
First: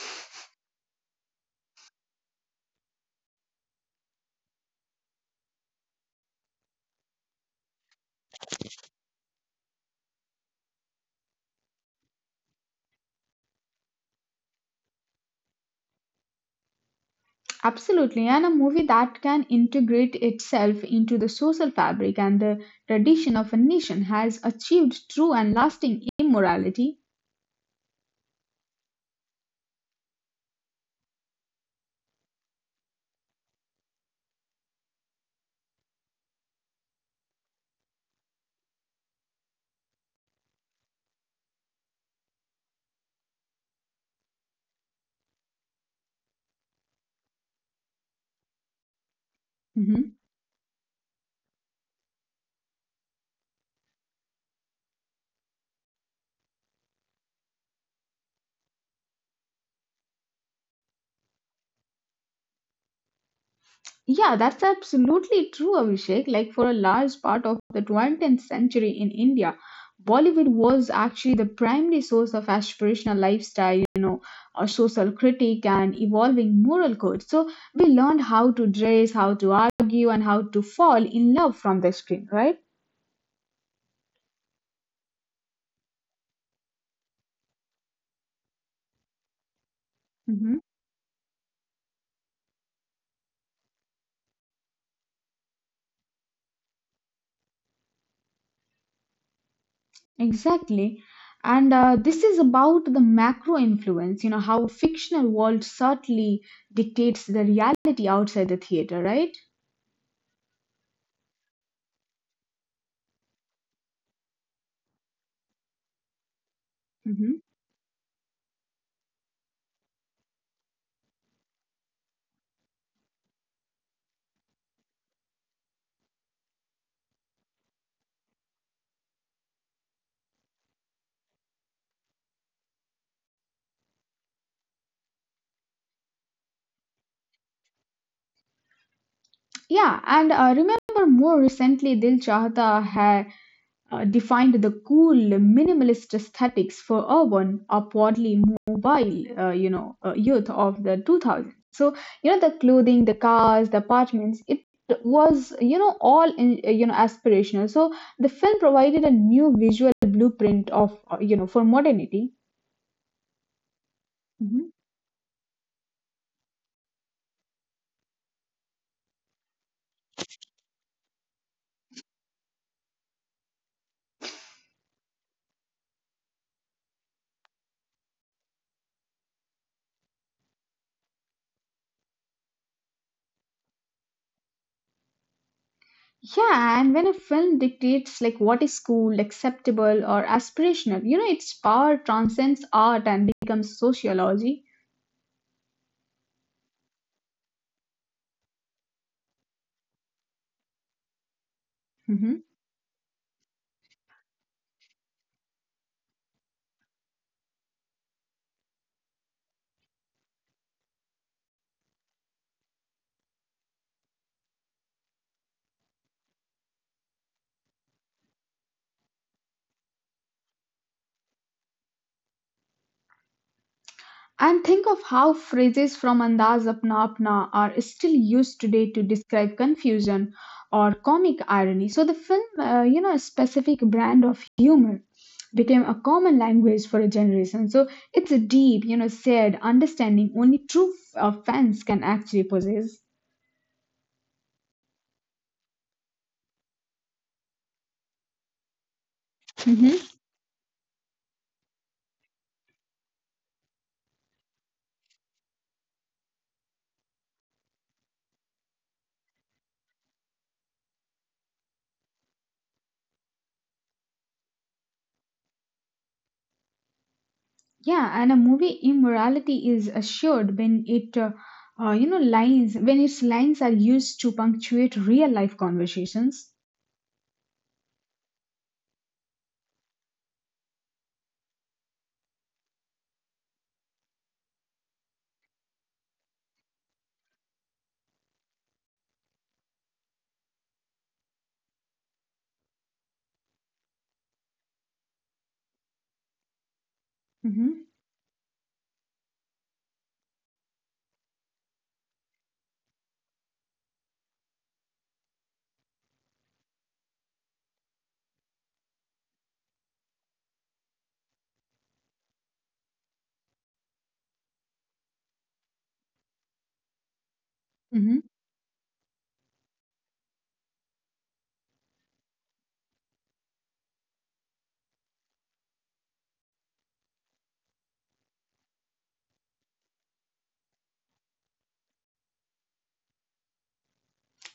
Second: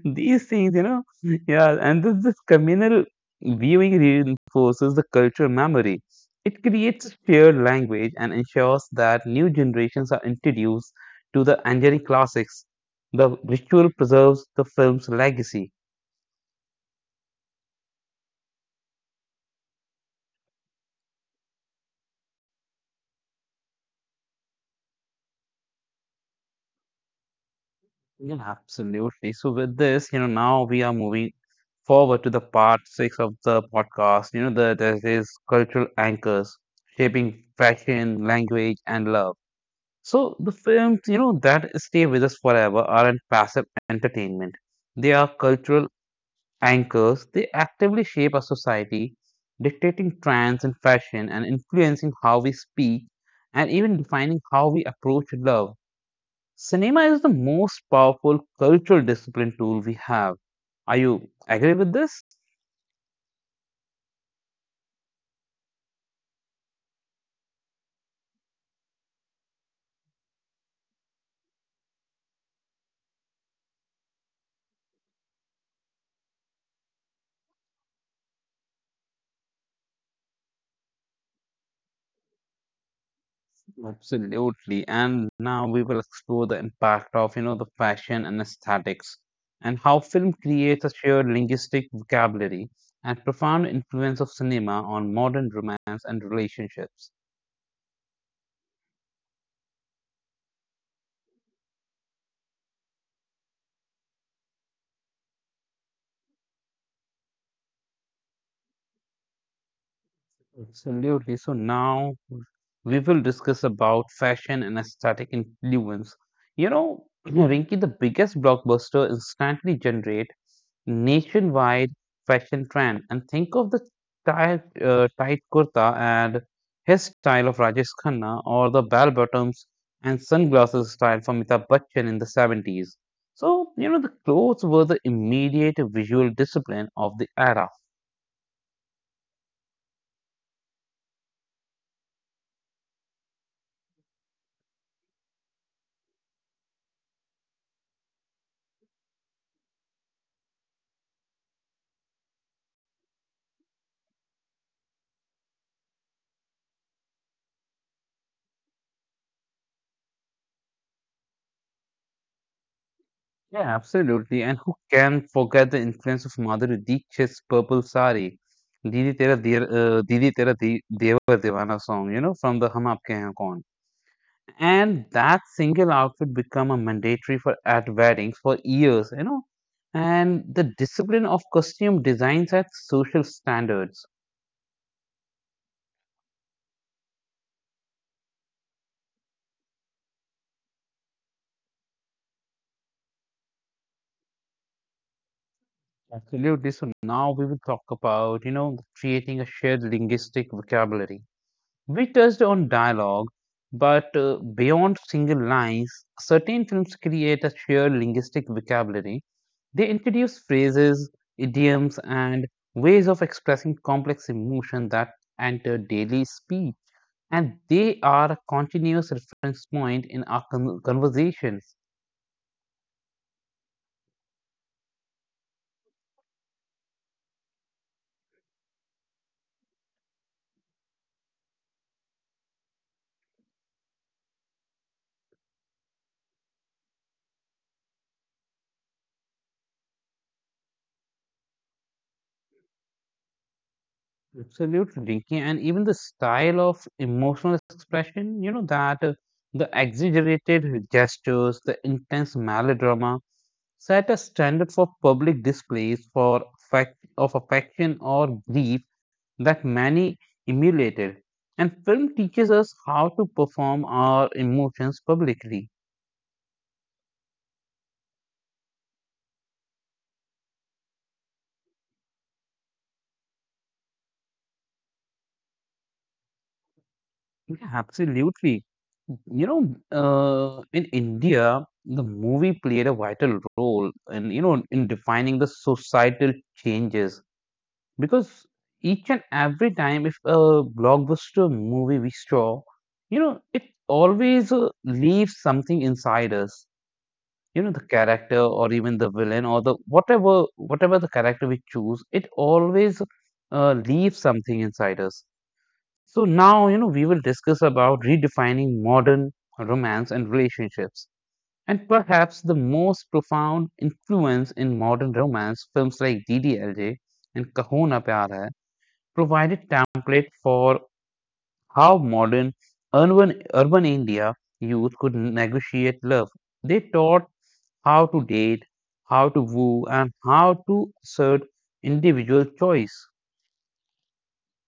Speaker 1: These things, you know, yeah. And this communal viewing reinforces the cultural memory. It creates a shared language and ensures that new generations are introduced to the Anjani classics. The ritual preserves the film's legacy.
Speaker 2: Absolutely. And a movie that can integrate itself into the social fabric and the tradition of a nation has achieved true and lasting immorality.
Speaker 1: Yeah, absolutely. So with this, you know, now we are moving forward to the part six of the podcast. You know, there is cultural anchors shaping fashion, language, and love. So the films, you know, that stay with us forever aren't passive entertainment. They are cultural anchors. They actively shape our society,
Speaker 2: Mm-hmm.
Speaker 1: dictating trends and fashion and influencing how we speak, and even defining how we approach love. Cinema is the most powerful cultural discipline tool we have. Are you agree with this?
Speaker 2: Yeah, that's absolutely true, Abhishek. Like for a large part of the 20th century in India, Bollywood was actually the primary source of aspirational lifestyle or social critique and evolving moral code. So we learned how to dress, how to argue, and how to fall in love from the screen, right?
Speaker 1: Absolutely, totally. And now we will explore the impact of, you know, the fashion and aesthetics, and how film
Speaker 2: hmm
Speaker 1: creates a shared linguistic vocabulary, and profound influence of cinema on modern romance and relationships.
Speaker 2: Exactly. And this is about the macro influence, you know, how fictional world subtly dictates the reality outside the theater, right?
Speaker 1: Absolutely. So now we will discuss about fashion and aesthetic influence. You know, Rinki, the biggest blockbuster instantly generate nationwide fashion trend. And think of the tight kurta and his style of Rajesh Khanna, or the bell bottoms and sunglasses style from Amitabh Bachchan in the 70s. So, you know, the clothes were the immediate visual discipline of the era.
Speaker 2: Yeah, and remember more recently, Dil Chahta had defined the cool minimalist aesthetics for urban, upwardly mobile, you know, youth of the 2000s. So, you know, the clothing, the cars, the apartments, it was, you know, all, in, you know, aspirational. So the film provided a new visual blueprint of, you know, for modernity.
Speaker 1: Yeah, absolutely. And
Speaker 2: Mm-hmm.
Speaker 1: who can forget the influence of Madhuri Dixit's Purple Sari, Didi Tera Deer, Didi Tera De- Deva Devana song, you know, from the Hum Aapke Hain Kaun. And that single outfit become a mandatory for at weddings for years, you know. And the discipline of costume designs at social standards.
Speaker 2: Yeah, and when a film dictates like what is cool, acceptable, or aspirational, you know, its power transcends art and becomes sociology.
Speaker 1: Absolutely. So now we will talk about, you know, creating a shared linguistic vocabulary. We touched
Speaker 2: Mhm.
Speaker 1: on dialogue, but beyond single lines, certain films create a shared linguistic vocabulary. They introduce phrases, idioms, and ways of expressing complex emotion that enter daily speech, and they are a continuous reference point in our conversations.
Speaker 2: And think of how phrases from Andaz Apna Apna are still used today to describe confusion or comic irony. So the film, you know, a specific brand of humor became a common language for a generation. So it's a deep, you know, shared understanding only true fans can actually possess.
Speaker 1: Absolutely, Rinki. And even the style of emotional expression, you know, that the
Speaker 2: Mhm.
Speaker 1: exaggerated gestures, the intense melodrama, set a standard for public displays for fact of affection or grief that many emulated. And film teaches us how to perform our emotions publicly.
Speaker 2: Yeah, and a movie immorality is assured when it, you know, lines when its lines are used to punctuate real life conversations.
Speaker 1: Yeah, absolutely. You know, in India, the movie played a vital role in, you know, in defining the societal changes, because each and every time if a blockbuster movie we saw, you know, it always leaves something inside us, you know, the
Speaker 2: hmm
Speaker 1: character or even the villain or the whatever the character we choose, it always leaves something inside us. So now, you know, we will discuss about redefining modern romance and relationships. And perhaps the most profound influence in modern romance films like ddlj and kahuna pyar
Speaker 2: hmm
Speaker 1: hai provided template for how modern urban India youth could negotiate love. They taught how to date, how to woo, and how to assert individual choice.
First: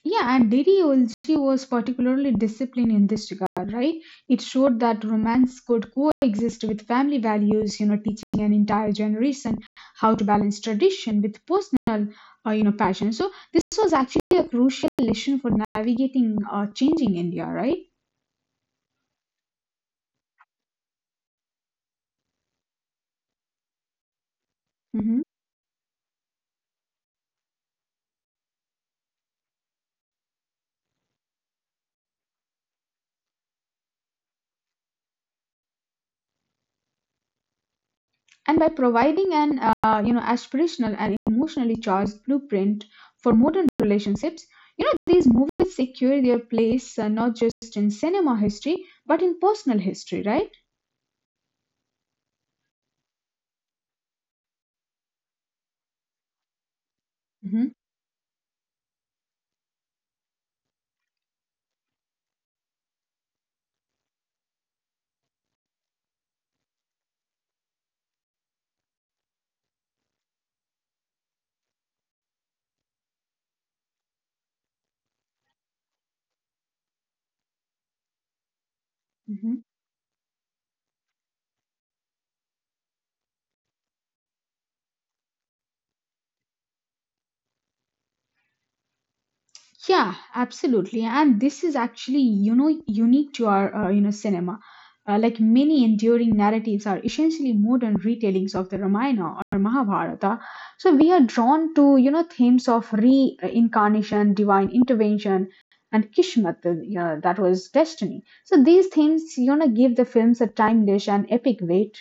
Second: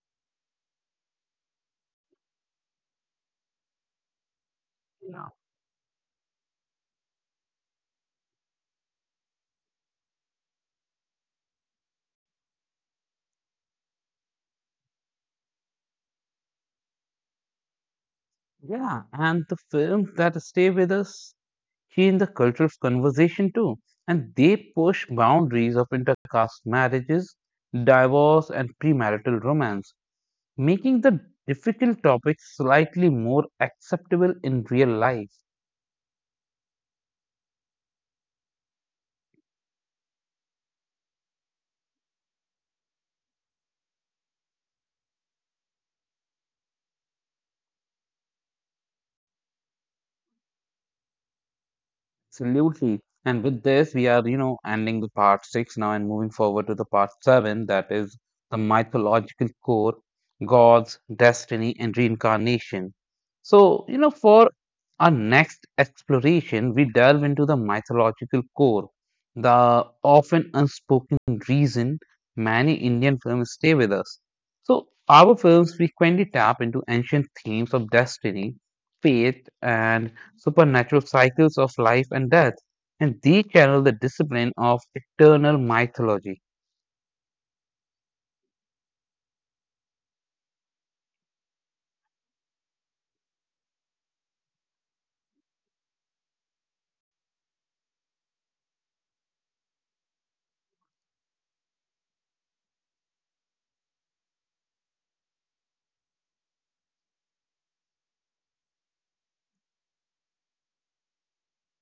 Speaker 2: Yeah, and Didi Olji was particularly disciplined in this regard, right? It showed that
Speaker 1: Yeah,
Speaker 2: romance could coexist with family values, you know, teaching an entire generation how to balance tradition with personal, you know, passion. So this was actually a crucial lesson for navigating changing India, right?
Speaker 1: yeah. And the films that stay with us change the culture of conversation too, and they push
Speaker 2: Mm-hmm.
Speaker 1: boundaries of intercaste marriages, divorce, and premarital romance, making the difficult topics slightly more acceptable in real life.
Speaker 2: And by providing an you know aspirational and emotionally charged blueprint for modern relationships you know these movies secure their place not just in cinema history but in personal history right.
Speaker 1: Absolutely. And with this, we are, you know, ending the part six now and moving forward to the part seven, that is the mythological core, gods, destiny, and reincarnation. So, for our next exploration, we delve into the mythological core, the often unspoken reason many Indian films stay with us. So, our films frequently tap into ancient themes of destiny, fate,
Speaker 2: hmm
Speaker 1: and supernatural cycles of life and death, and they channel the discipline of eternal mythology.
Speaker 2: Yeah, absolutely. And this is actually, you know, unique to our, you know, cinema. Like many enduring narratives are essentially modern retellings of the Ramayana or Mahabharata. So we are drawn to, you know, themes of reincarnation, divine intervention, and Kishmat, you know, that was destiny. So these themes, you know, give the films a timeless and epic weight.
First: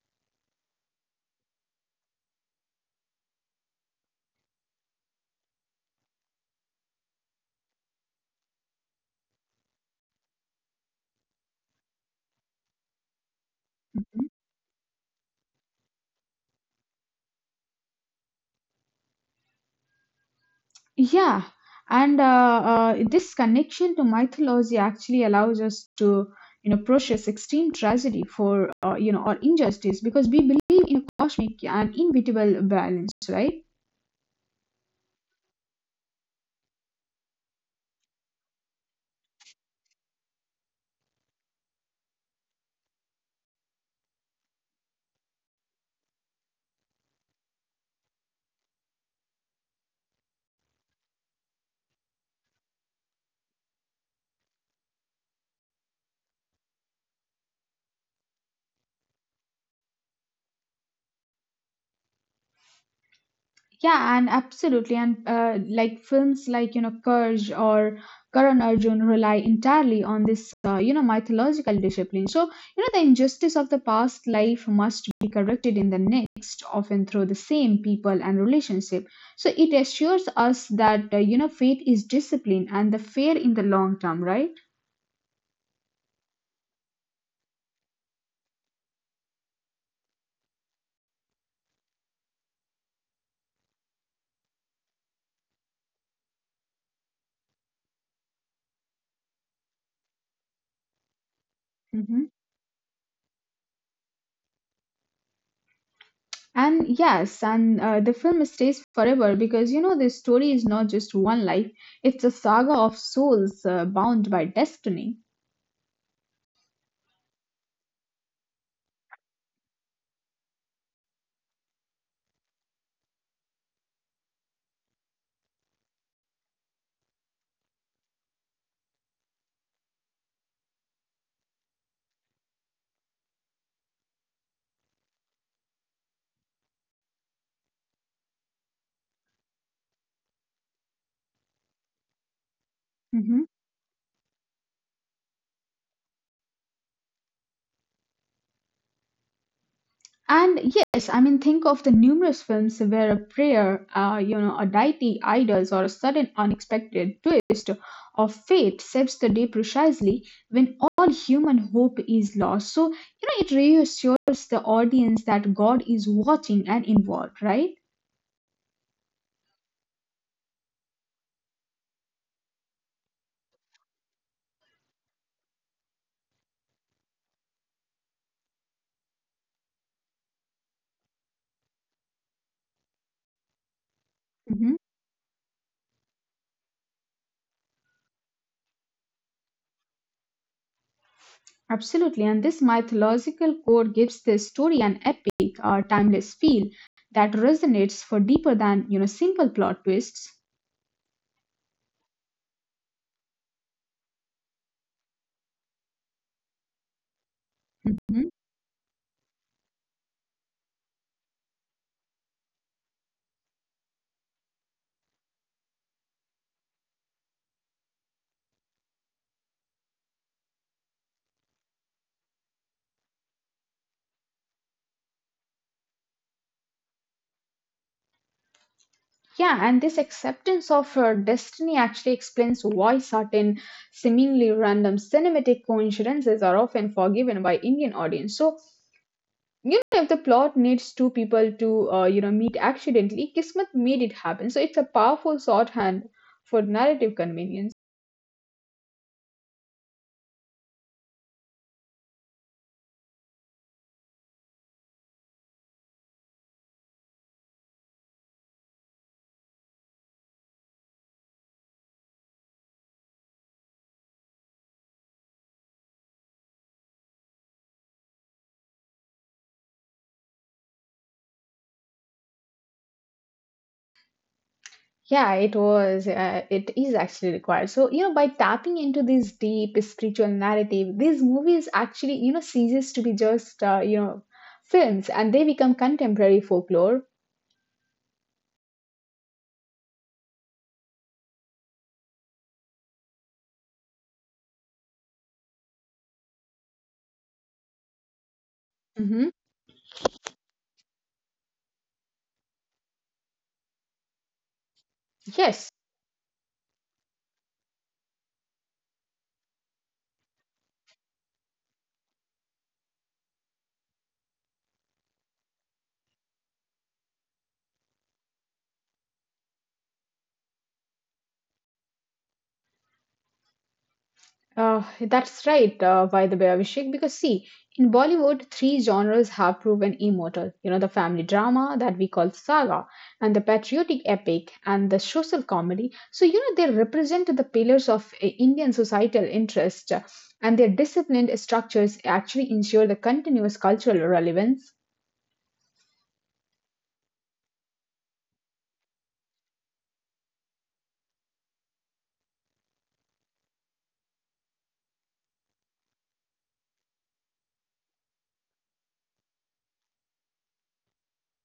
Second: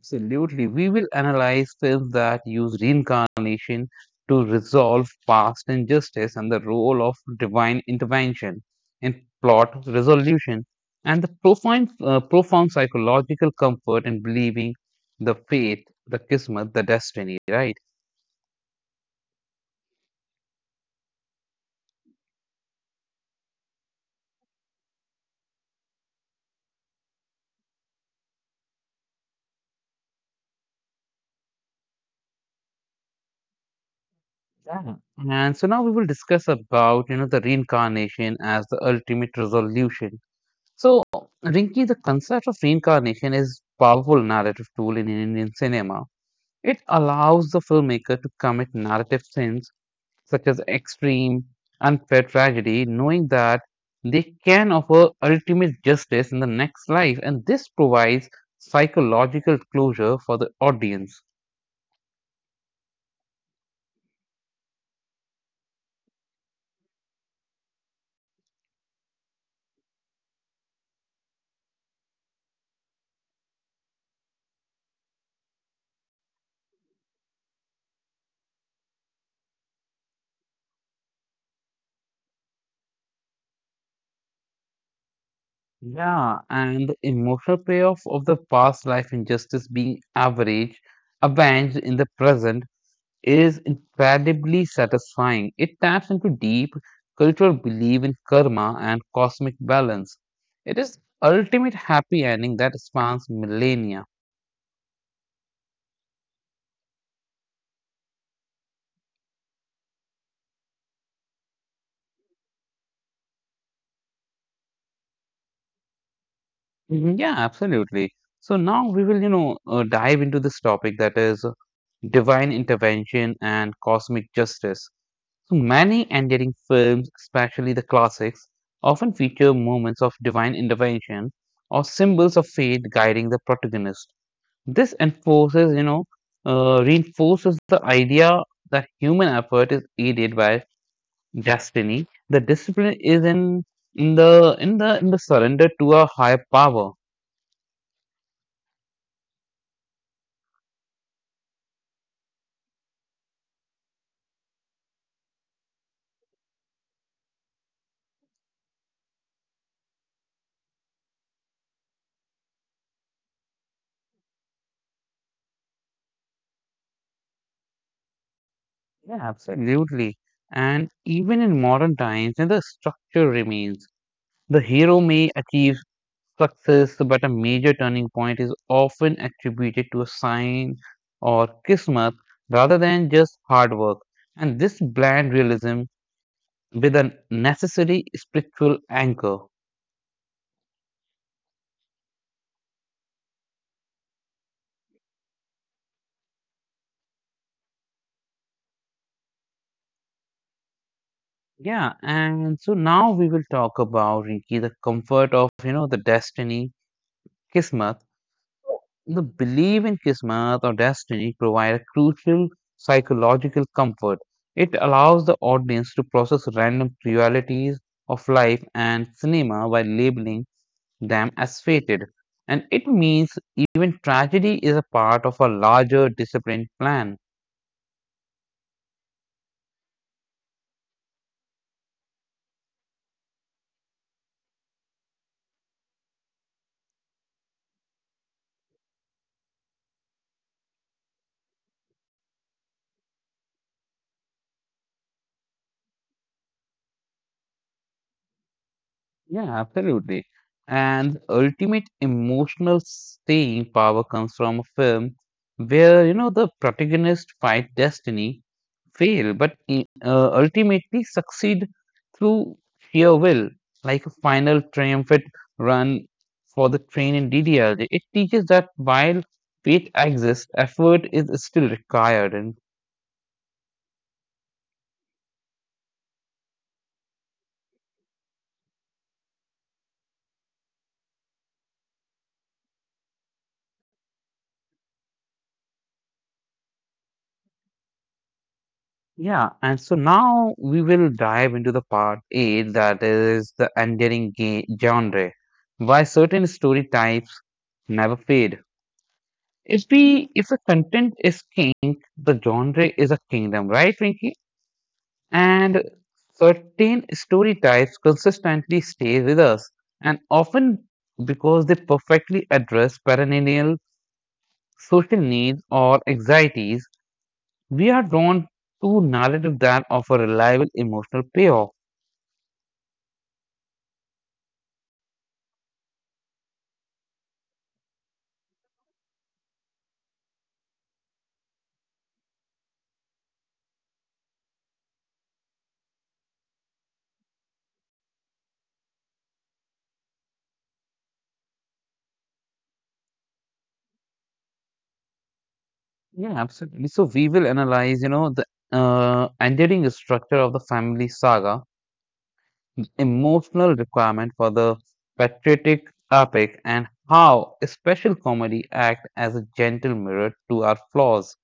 Speaker 1: Absolutely, we will analyze films that use reincarnation to resolve past injustice and the role of divine intervention in plot resolution, and the profound, profound psychological comfort in believing the fate, the kismet, the destiny, right?
Speaker 2: Yeah, and this connection to mythology actually allows us to, you know, process extreme tragedy for, you know, or injustice because we believe in a cosmic and inevitable balance, right?
Speaker 1: Yeah. And so now we will discuss about the reincarnation as the ultimate resolution. So, Rinki, the concept of reincarnation is powerful narrative tool in Indian cinema. It allows the filmmaker to commit narrative sins such as extreme, unfair tragedy, knowing that they can offer ultimate justice in the next life, and this provides psychological closure for the audience.
Speaker 2: Yeah, and absolutely. And like films like, you know, Courage or Karan Arjun rely entirely on this, you know, mythological discipline. So, you know, the injustice of the past life must be corrected in the next, often through the same people and relationship. So it assures us that, you know, fate is discipline and the fair in the long term, right?
Speaker 1: Yeah, and the emotional payoff of the past life injustice being average, avenged in the present is incredibly satisfying. It taps into deep cultural belief in karma and cosmic balance. It is ultimate happy
Speaker 2: Mhm.
Speaker 1: ending that spans millennia.
Speaker 2: And yes, and the film stays forever because you know this story is not just one life; it's a saga of souls bound by destiny.
Speaker 1: Mhm. Yeah, absolutely. So now we will, dive into this topic that is divine intervention and cosmic justice. So many endearing films, especially the classics, often feature moments of divine intervention or symbols of fate guiding the protagonist. This enforces, reinforces the idea that human effort is aided by destiny. The discipline is
Speaker 2: Mhm.
Speaker 1: in in the surrender to a higher power.
Speaker 2: And yes, I mean, think of the numerous films where a prayer, you know, a deity, idols, or a sudden unexpected twist of fate sets the day precisely when all human hope is lost. So, you know, it reassures the audience that God is watching and involved, right?
Speaker 1: Yeah, absolutely. And even in modern times, you the structure remains. The hero may achieve success, but a major turning point is often attributed to a sign or kismet rather than just hard work. And this
Speaker 2: Mhm.
Speaker 1: bland realism with a necessary spiritual anchor.
Speaker 2: Absolutely, and this mythological core gives the story an epic or timeless feel that resonates for deeper than you know simple plot twists.
Speaker 1: Yeah, and so now we will talk about Rinki, the comfort of the destiny, Kismat.
Speaker 2: Mhm.
Speaker 1: The belief in Kismat or destiny provide a crucial psychological comfort. It allows the audience to process random realities of life and cinema by labeling them as fated. And it means even tragedy is a part of a larger disciplined plan.
Speaker 2: Yeah, and this acceptance of destiny actually explains why certain seemingly random cinematic coincidences are often forgiven by Indian audience. So you know, if the plot needs two people to you know meet accidentally, Kismet made it happen. So it's a powerful shorthand for narrative convenience.
Speaker 1: Yeah, absolutely. And the ultimate emotional staying power comes from a film where, the protagonist fight destiny, fail, but ultimately succeed through sheer will, like a final triumphant run for the train in DDLJ. It teaches that while fate exists, effort is still required. And
Speaker 2: Yeah, it was. It is actually required. So, you know, by tapping into this deep spiritual narrative, these movies actually, you know, ceases to be just, you know, films and they become contemporary folklore.
Speaker 1: yeah, and so now we will dive into the part 8 that is the enduring genre. Why certain story types never fade.
Speaker 2: hmm
Speaker 1: If we if the content is king, the genre is a kingdom, right, Rinky?
Speaker 2: Yes.
Speaker 1: And certain story types consistently stay with us, and often because they perfectly address perennial social needs or anxieties, we are drawn to narrative that offer reliable emotional payoff.
Speaker 2: That's right, by the way, Abhishek, because see, in Bollywood, three genres have proven immortal. You know, the family drama that we call saga, and the patriotic epic, and the social comedy. So, you know, they represent the pillars of Indian societal interest, and their disciplined structures actually ensure the continuous cultural relevance.
Speaker 1: Yeah, absolutely. So we will analyze, you know, the enduring structure of the family saga, emotional requirement for the patriotic epic, and how special comedy act as a gentle mirror to our flaws.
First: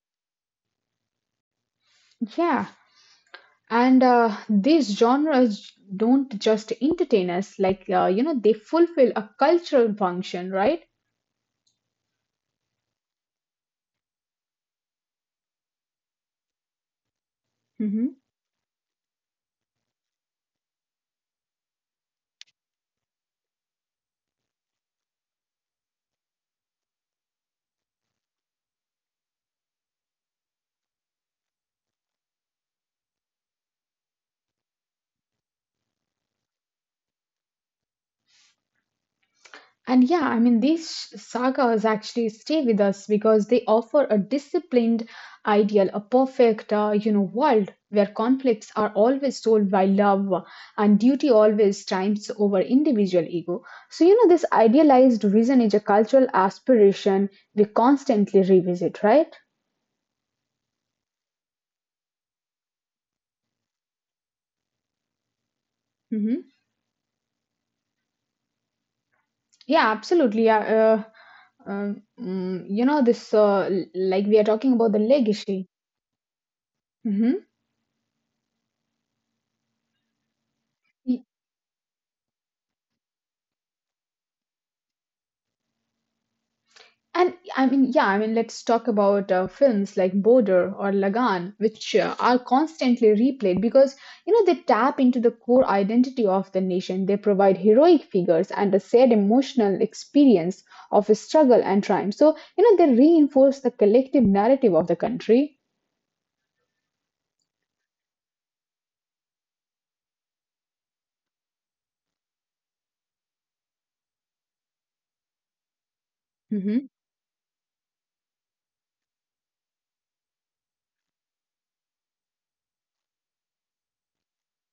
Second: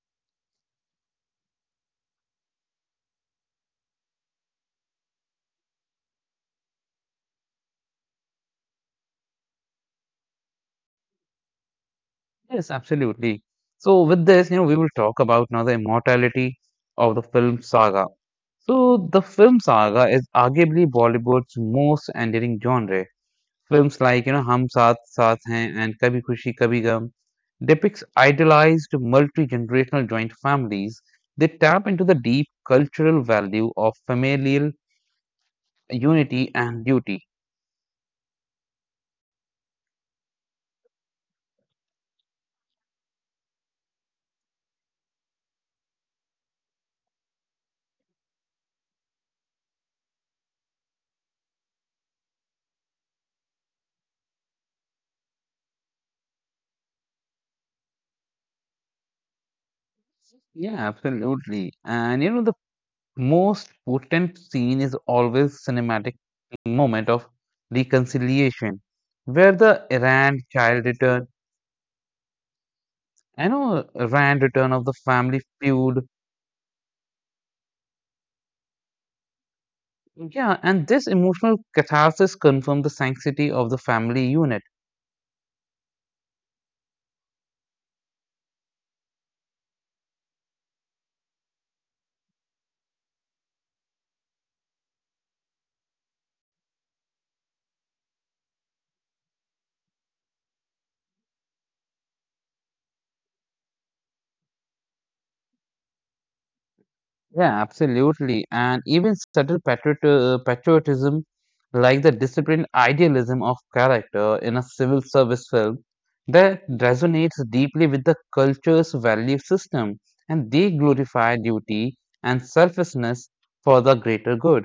Speaker 2: Yeah, and these genres don't just entertain us, like, you know, they fulfill a cultural function, right?
Speaker 1: Yes, absolutely. So with this, we will talk about now the immortality of the film
Speaker 2: Mm-hmm.
Speaker 1: saga. So the film saga is arguably Bollywood's most enduring genre. Films like, Hum Saath Saath Hain and Kabhi Khushi Kabhi Gum depicts idealized multi-generational joint families. They tap into the deep cultural value of familial unity and duty.
Speaker 2: And yeah, I mean, these sagas actually stay with us because they offer a disciplined ideal, a perfect, you know, world where conflicts are always solved by love and duty always triumphs over individual ego. So, you know, this idealized vision is a cultural aspiration we constantly revisit, right?
Speaker 1: Yeah, absolutely. And the most potent scene is always cinematic
Speaker 2: hmm
Speaker 1: moment of reconciliation, where the
Speaker 2: Yeah,
Speaker 1: errant
Speaker 2: absolutely.
Speaker 1: child
Speaker 2: Yeah,
Speaker 1: return,
Speaker 2: you know, this,
Speaker 1: I know
Speaker 2: like we are
Speaker 1: errant
Speaker 2: talking
Speaker 1: return of
Speaker 2: about
Speaker 1: the
Speaker 2: the
Speaker 1: family
Speaker 2: legacy.
Speaker 1: feud.
Speaker 2: hmm
Speaker 1: Yeah, and this emotional catharsis confirmed the sanctity of the family unit.
Speaker 2: And I mean, yeah, I mean, let's talk about films like Border or Lagan, which are constantly replayed because, you know, they tap into the core identity of the nation. They provide heroic figures and a shared emotional experience of a struggle and triumph. So, you know, they reinforce the collective narrative of the country.
Speaker 1: Yeah, absolutely. And even subtle patriotism, like the disciplined idealism of character in a civil service film, that
Speaker 2: Mhm.
Speaker 1: resonates deeply with the culture's value system, and they glorify duty and selflessness for the greater good.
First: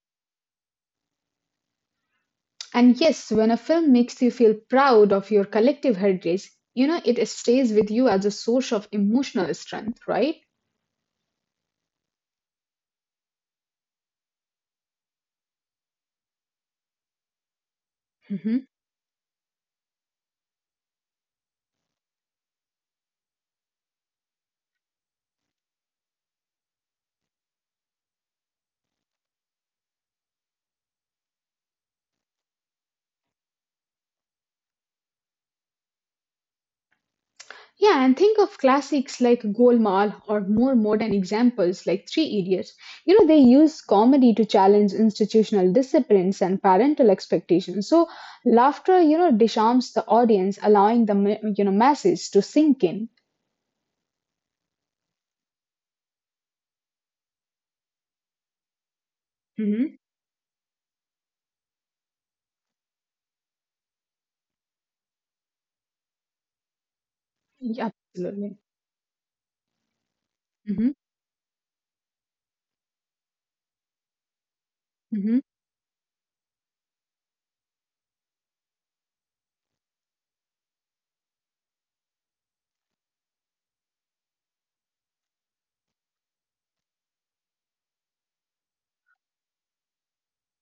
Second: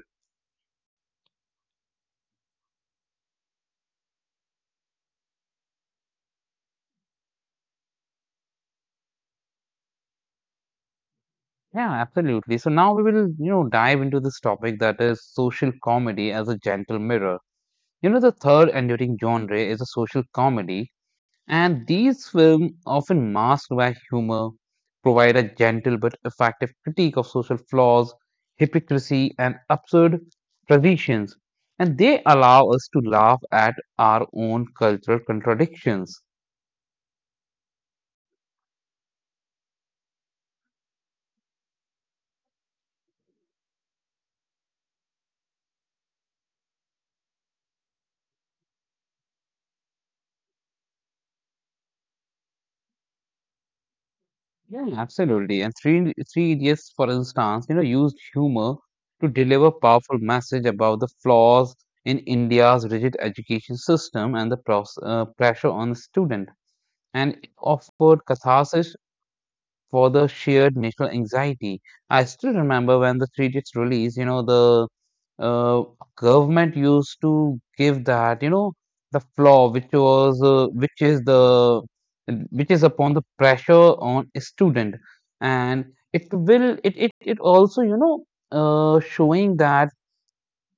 Speaker 2: And yes, when a film makes you feel proud of your collective heritage, you know, it stays with you as a source of emotional strength, right?
Speaker 1: Yeah, absolutely. So now we will, dive into this topic that is social comedy as a gentle mirror. The third
Speaker 2: Mm-hmm.
Speaker 1: enduring genre is a social comedy, and these films, often masked by humor, provide a gentle but effective critique of social flaws, hypocrisy, and absurd traditions, and they allow us to laugh at our own cultural contradictions.
Speaker 2: Yeah, and think of classics like Golmaal or more modern examples like Three Idiots. You know, they use comedy to challenge institutional disciplines and parental expectations. So, laughter, you know, disarms the audience, allowing the, you know, message to sink in.
Speaker 1: Yeah, absolutely. And Three Idiots, for instance, used humor to deliver
Speaker 2: Mm-hmm.
Speaker 1: powerful message about the flaws in India's rigid education system and the pressure on the student, and it
Speaker 2: Yeah,
Speaker 1: offered
Speaker 2: absolutely.
Speaker 1: catharsis for the sheer
Speaker 2: Mm-hmm.
Speaker 1: national anxiety. I still remember when the Three Dicks release, the
Speaker 2: Mm-hmm.
Speaker 1: uh, government used to give that, the flaw which was which is upon the pressure on a student, and it will it it, it also showing that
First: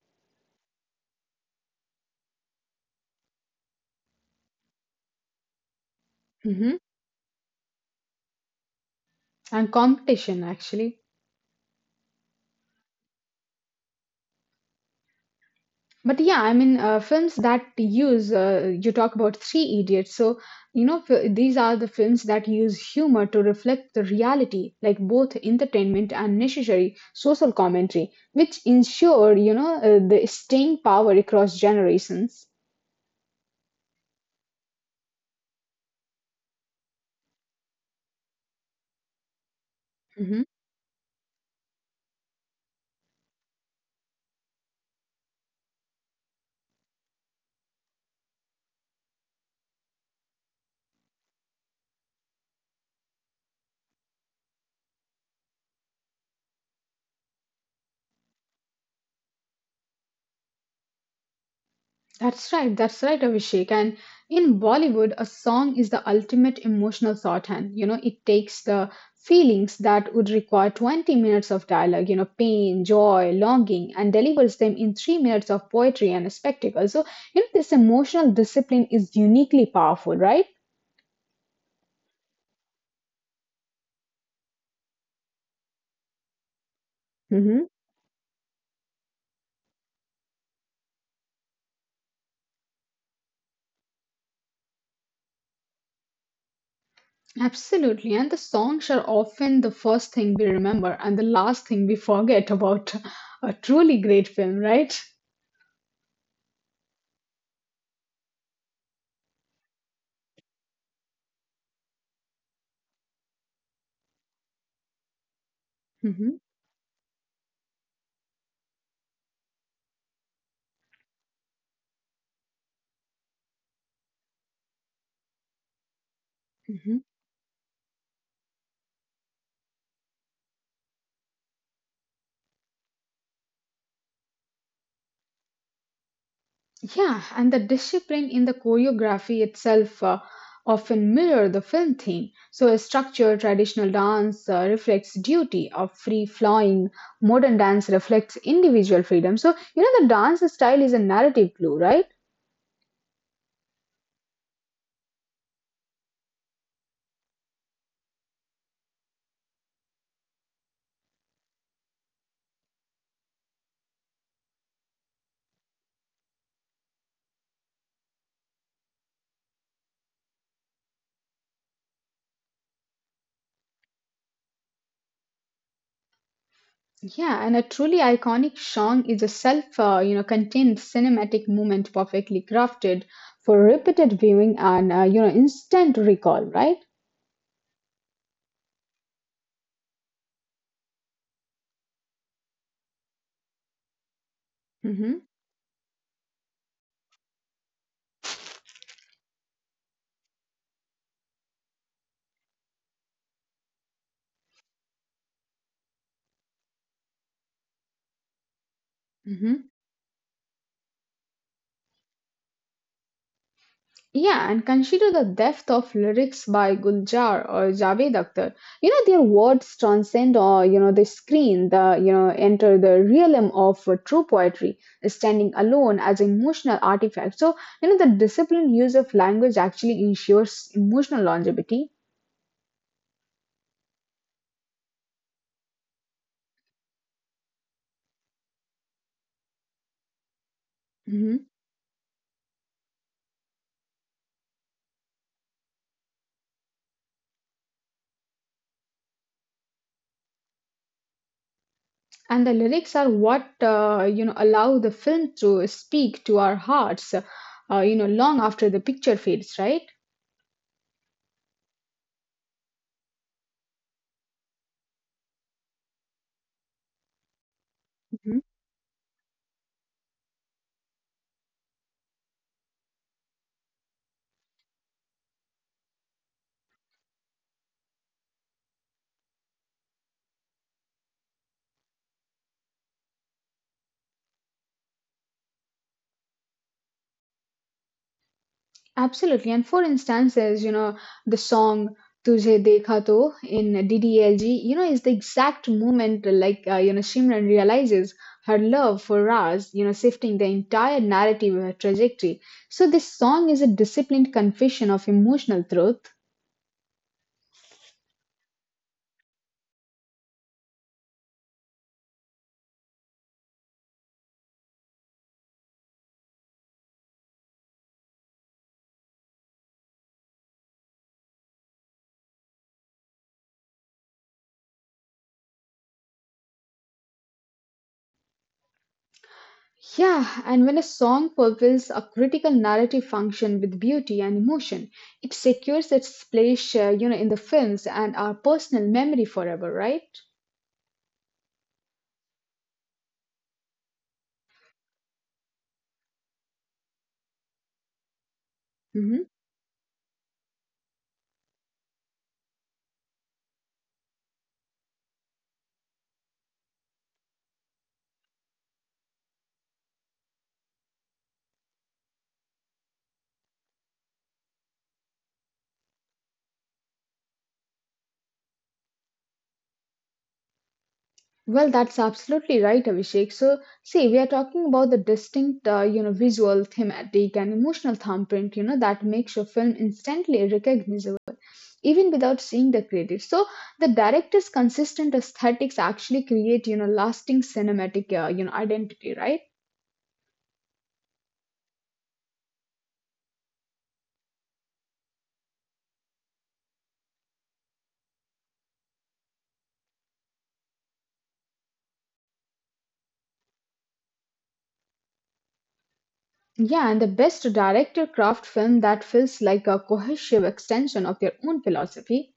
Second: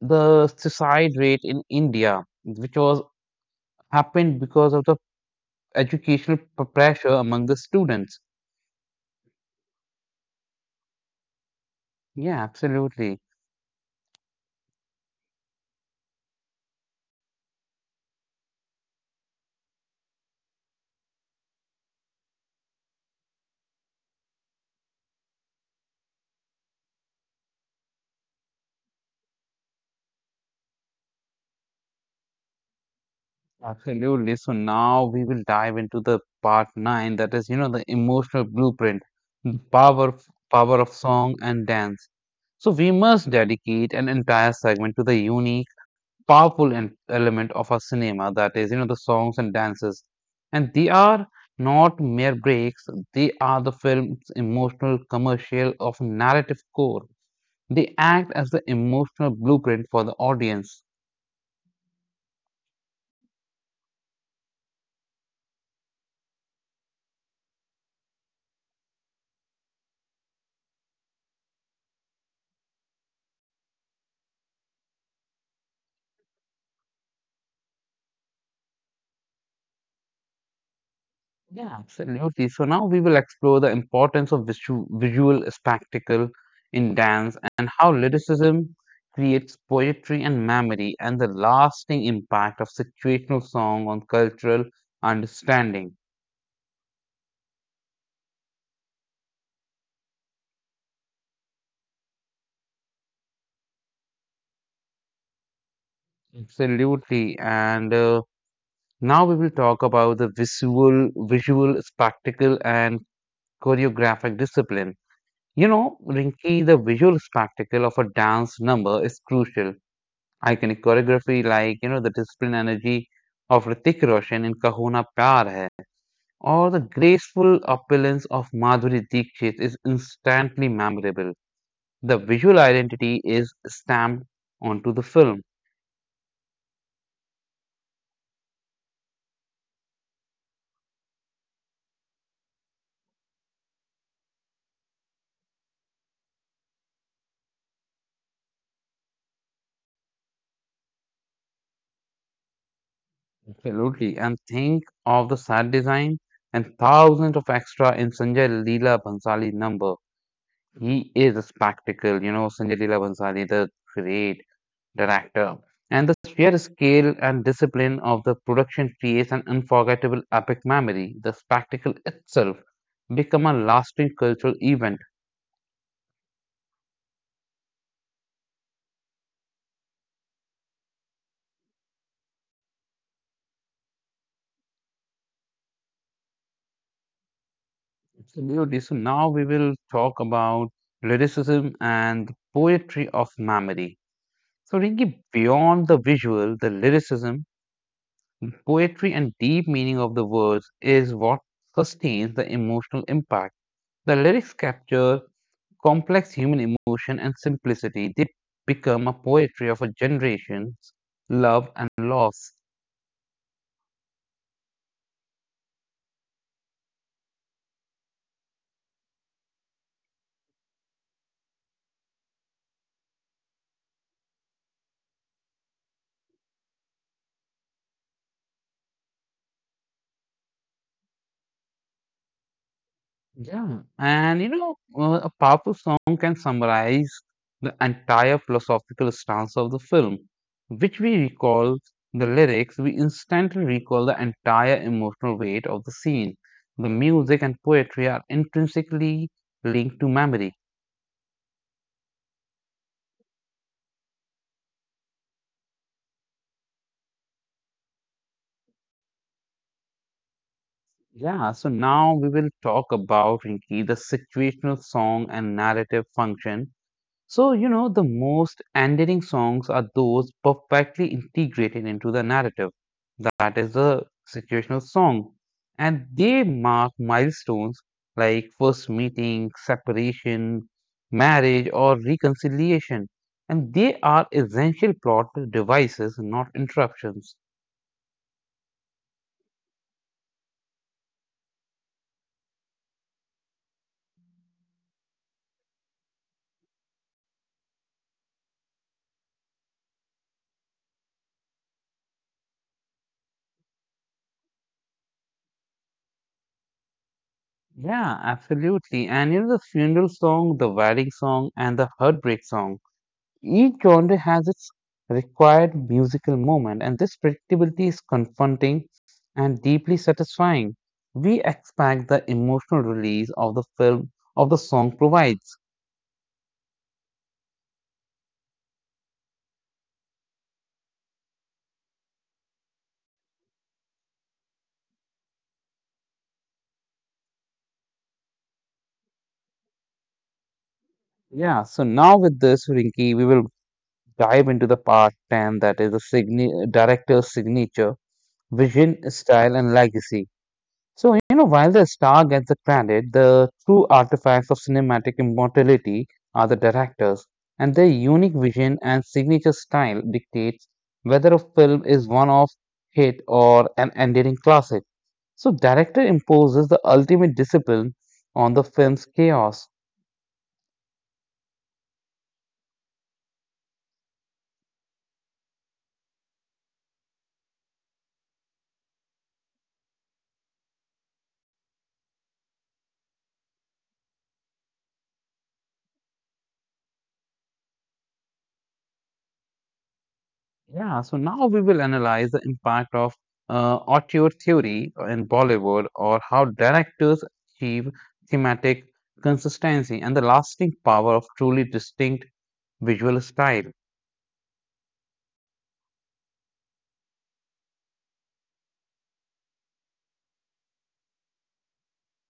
Speaker 1: the suicide rate in India, which was happened because of the educational
Speaker 2: Mm-hmm.
Speaker 1: pressure among the students.
Speaker 2: And competition, actually.
Speaker 1: Yeah, absolutely.
Speaker 2: But yeah, I mean, films that use, you talk about Three Idiots. So, you know, these are the films that use humor to reflect the reality, like both entertainment and necessary social commentary, which ensure, you know, the staying power across generations.
Speaker 1: Absolutely. So now we will dive into the part nine, that is, the emotional blueprint, the power
Speaker 2: Mm-hmm.
Speaker 1: power of song and dance. So we must dedicate an entire segment to the unique, powerful element of our cinema, that is, the songs and dances. And they are not mere breaks; they are the film's emotional, commercial, of narrative core. They act as the emotional blueprint for the audience.
Speaker 2: That's right, Abhishek. And in Bollywood, a song is the ultimate emotional shorthand. You know, it takes the feelings that would require 20 minutes of dialogue, you know, pain, joy, longing, and delivers them in 3 minutes of poetry and a spectacle. So, you know, this emotional discipline is uniquely powerful, right?
Speaker 1: Yeah, absolutely. So now we will explore the importance of visual spectacle in dance
Speaker 2: hmm
Speaker 1: and how lyricism creates poetry and memory and the lasting impact of situational song on cultural understanding.
Speaker 2: Absolutely. And the songs are often the first thing we remember and the last thing we forget about a truly great film, right?
Speaker 1: Absolutely. And now we will talk about the visual spectacle and choreographic discipline. You know,
Speaker 2: hmm
Speaker 1: Rinki, the visual spectacle of a dance number is crucial. Iconic choreography like, the discipline energy of Hrithik Roshan in Kahuna Pyar Hai, or the graceful opulence of Madhuri Dixit is instantly memorable. The visual identity is stamped onto the film.
Speaker 2: Yeah, and the discipline in the choreography itself often mirror the film theme. So a structured traditional dance reflects duty of free flowing, modern dance reflects individual freedom. So you know the dance style is a narrative glue, right?
Speaker 1: Absolutely. And think of the sad design and thousands of extra in Sanjay Leela Bhansali number. He is a spectacle, Sanjay Leela Bhansali, the great director. And the sheer scale and discipline of the production creates an unforgettable epic memory. The spectacle itself become a lasting cultural event.
Speaker 2: Yeah, and a truly iconic song is a self, you know, contained cinematic moment perfectly crafted for repeated viewing and you know instant recall, right?
Speaker 1: Absolutely. So now we will talk about lyricism and poetry of memory. So, Rinki,
Speaker 2: Mm-hmm.
Speaker 1: beyond the visual, the lyricism poetry and deep meaning of the words is what sustains the emotional impact. The lyrics capture complex human emotion and simplicity. They become a
Speaker 2: Mm-hmm.
Speaker 1: poetry of a generation's love and loss.
Speaker 2: Yeah, and consider the depth of lyrics by Guljar or Javed Akhtar. You know, their words transcend, or you know, the screen, the, you know, enter the realm of true poetry, standing alone as an emotional artifact. So, you know, the disciplined use of language actually ensures emotional longevity.
Speaker 1: Yeah, and a powerful song can summarize the entire philosophical stance of the film, which we
Speaker 2: Mhm.
Speaker 1: recall the lyrics, we instantly recall the entire emotional weight of the scene. The music and poetry are intrinsically linked to memory.
Speaker 2: And the lyrics are what, you know, allow the film to speak to our hearts, you know, long after the picture fades, right?
Speaker 1: Yeah, so now we will talk about Rinki, the situational song and narrative function. So, the most endearing songs are those perfectly integrated into the narrative. That is a situational song. And they mark milestones like first meeting, separation, marriage, or reconciliation. And they are essential plot devices, not interruptions.
Speaker 2: Absolutely. And for instance, there's, you know, the song Tujhe Dekha To in DDLG, you know, is the exact moment like, you know, Simran realizes her love for Raz, you know, shifting the entire narrative of her trajectory. So this song is a disciplined confession of emotional truth.
Speaker 1: Yeah, absolutely. And the funeral song, the wedding song, and the heartbreak song. Each genre has its required musical moment, and this predictability is confronting and deeply satisfying. We expect the emotional release of the film of the song provides.
Speaker 2: Yeah, and when a song fulfills a critical narrative function with beauty and emotion, it secures its place, you know, in the films and our personal memory forever, right?
Speaker 1: Yeah, so now with this, Rinki, we will dive into the part 10 that is the director's signature, vision,
Speaker 2: Mhm.
Speaker 1: style, and legacy. So, while the star gets the credit, the true artifacts of cinematic immortality are the directors, and their unique vision and signature style dictates whether a film is one of hit or an enduring classic. So, director imposes the ultimate discipline on the film's chaos.
Speaker 2: Well, that's absolutely right, Abhishek. So, see, we are talking about the distinct, you know, visual, thematic, and emotional thumbprint, you know, that makes your film instantly recognizable, even without seeing the credits. So, the director's consistent aesthetics actually create, you know, lasting cinematic, you know, identity, right?
Speaker 1: Yeah, so now we will analyze the impact of auteur theory in Bollywood or how directors achieve thematic consistency and the lasting power of truly distinct visual style.
Speaker 2: Yeah, and the best director craft film that feels like a cohesive extension of their own philosophy.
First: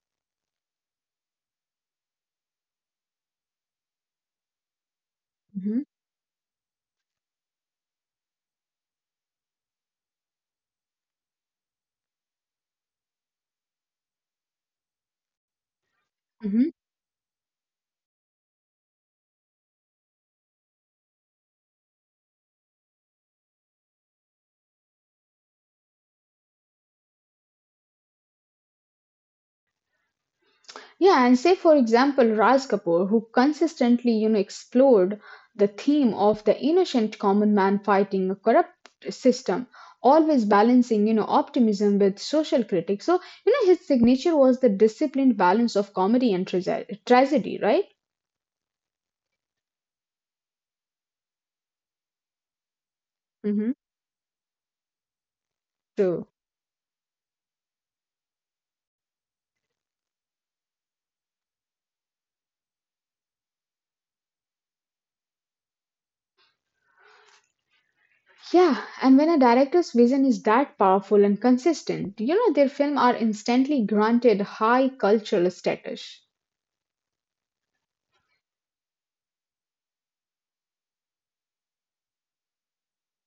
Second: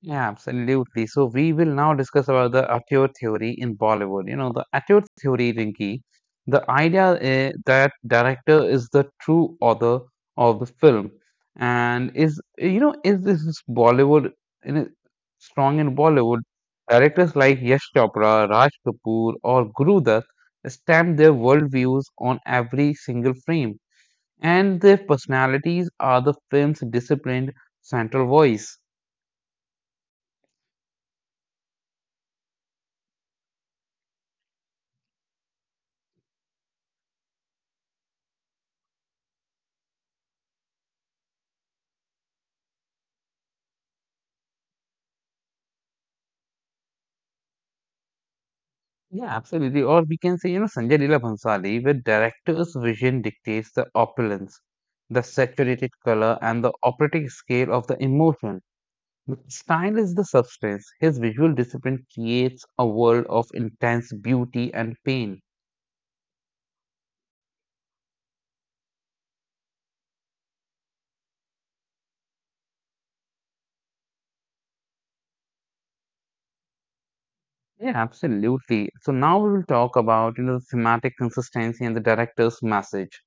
Speaker 1: Yeah, absolutely. So we will now discuss about the Ateur theory in Bollywood. You know, the Ateur theory,
Speaker 2: hmm
Speaker 1: Rinki, the idea is that director is the true author of the film, and is eh, you know is this is Bollywood in a- strong in Bollywood? Directors like Yash Chopra, Raj Kapoor, or Guru Dutt stamp their worldviews on every single frame, and their personalities are the film's disciplined central voice.
Speaker 2: Yeah, and say for example Raj Kapoor, who consistently, you know, explored the theme of the innocent common man fighting a corrupt system, always balancing, you know, optimism with social critique. So, you know, his signature was the disciplined balance of comedy and tragedy, right?
Speaker 1: Yeah, absolutely. Or we can say, Sanjay Leela Bhansali, where director's vision dictates
Speaker 2: hmm
Speaker 1: the opulence, the saturated
Speaker 2: True.
Speaker 1: color, and the operatic scale of the emotion. The style is the substance. His visual discipline creates a world of intense beauty and pain.
Speaker 2: Yeah, and when a director's vision is that powerful and consistent, you know, their films are instantly granted high cultural status.
Speaker 1: Yeah, absolutely. So now we will talk about, the thematic consistency and the director's message.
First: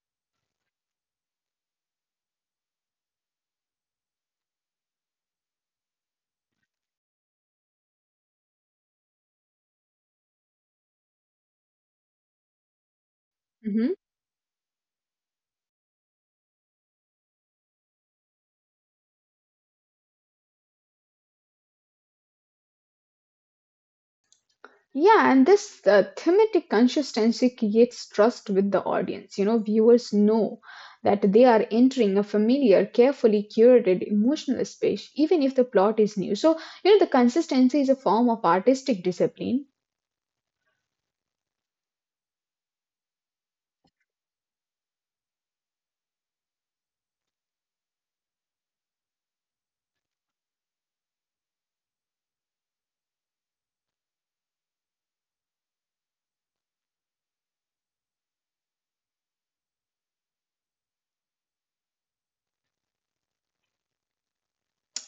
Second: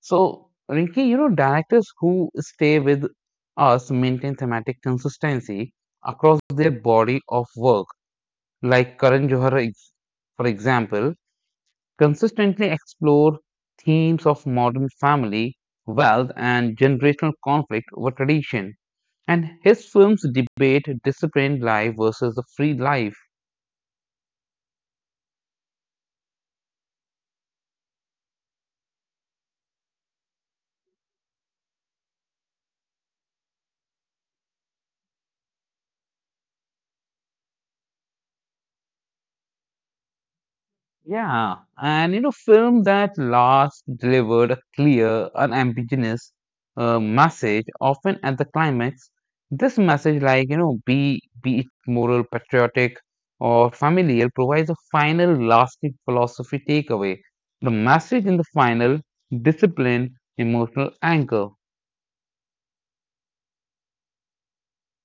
Speaker 1: So, Rinki, directors who stay with us maintain thematic consistency across their body of work like Karan Johar, for example, consistently explore themes of modern family, wealth, and generational conflict over tradition. And his films debate disciplined life versus the free life.
Speaker 2: Yeah, and this thematic consistency creates trust with the audience. You know, viewers know that they are entering a familiar, carefully curated emotional space, even if the plot is new. So, you know, the consistency is a form of artistic discipline.
Speaker 1: Yeah, and film that last delivered a clear, unambiguous message, often at the climax. This message, like be it moral, patriotic, or familial, provides a final, lasting philosophy takeaway. The message in the final, discipline, emotional anchor.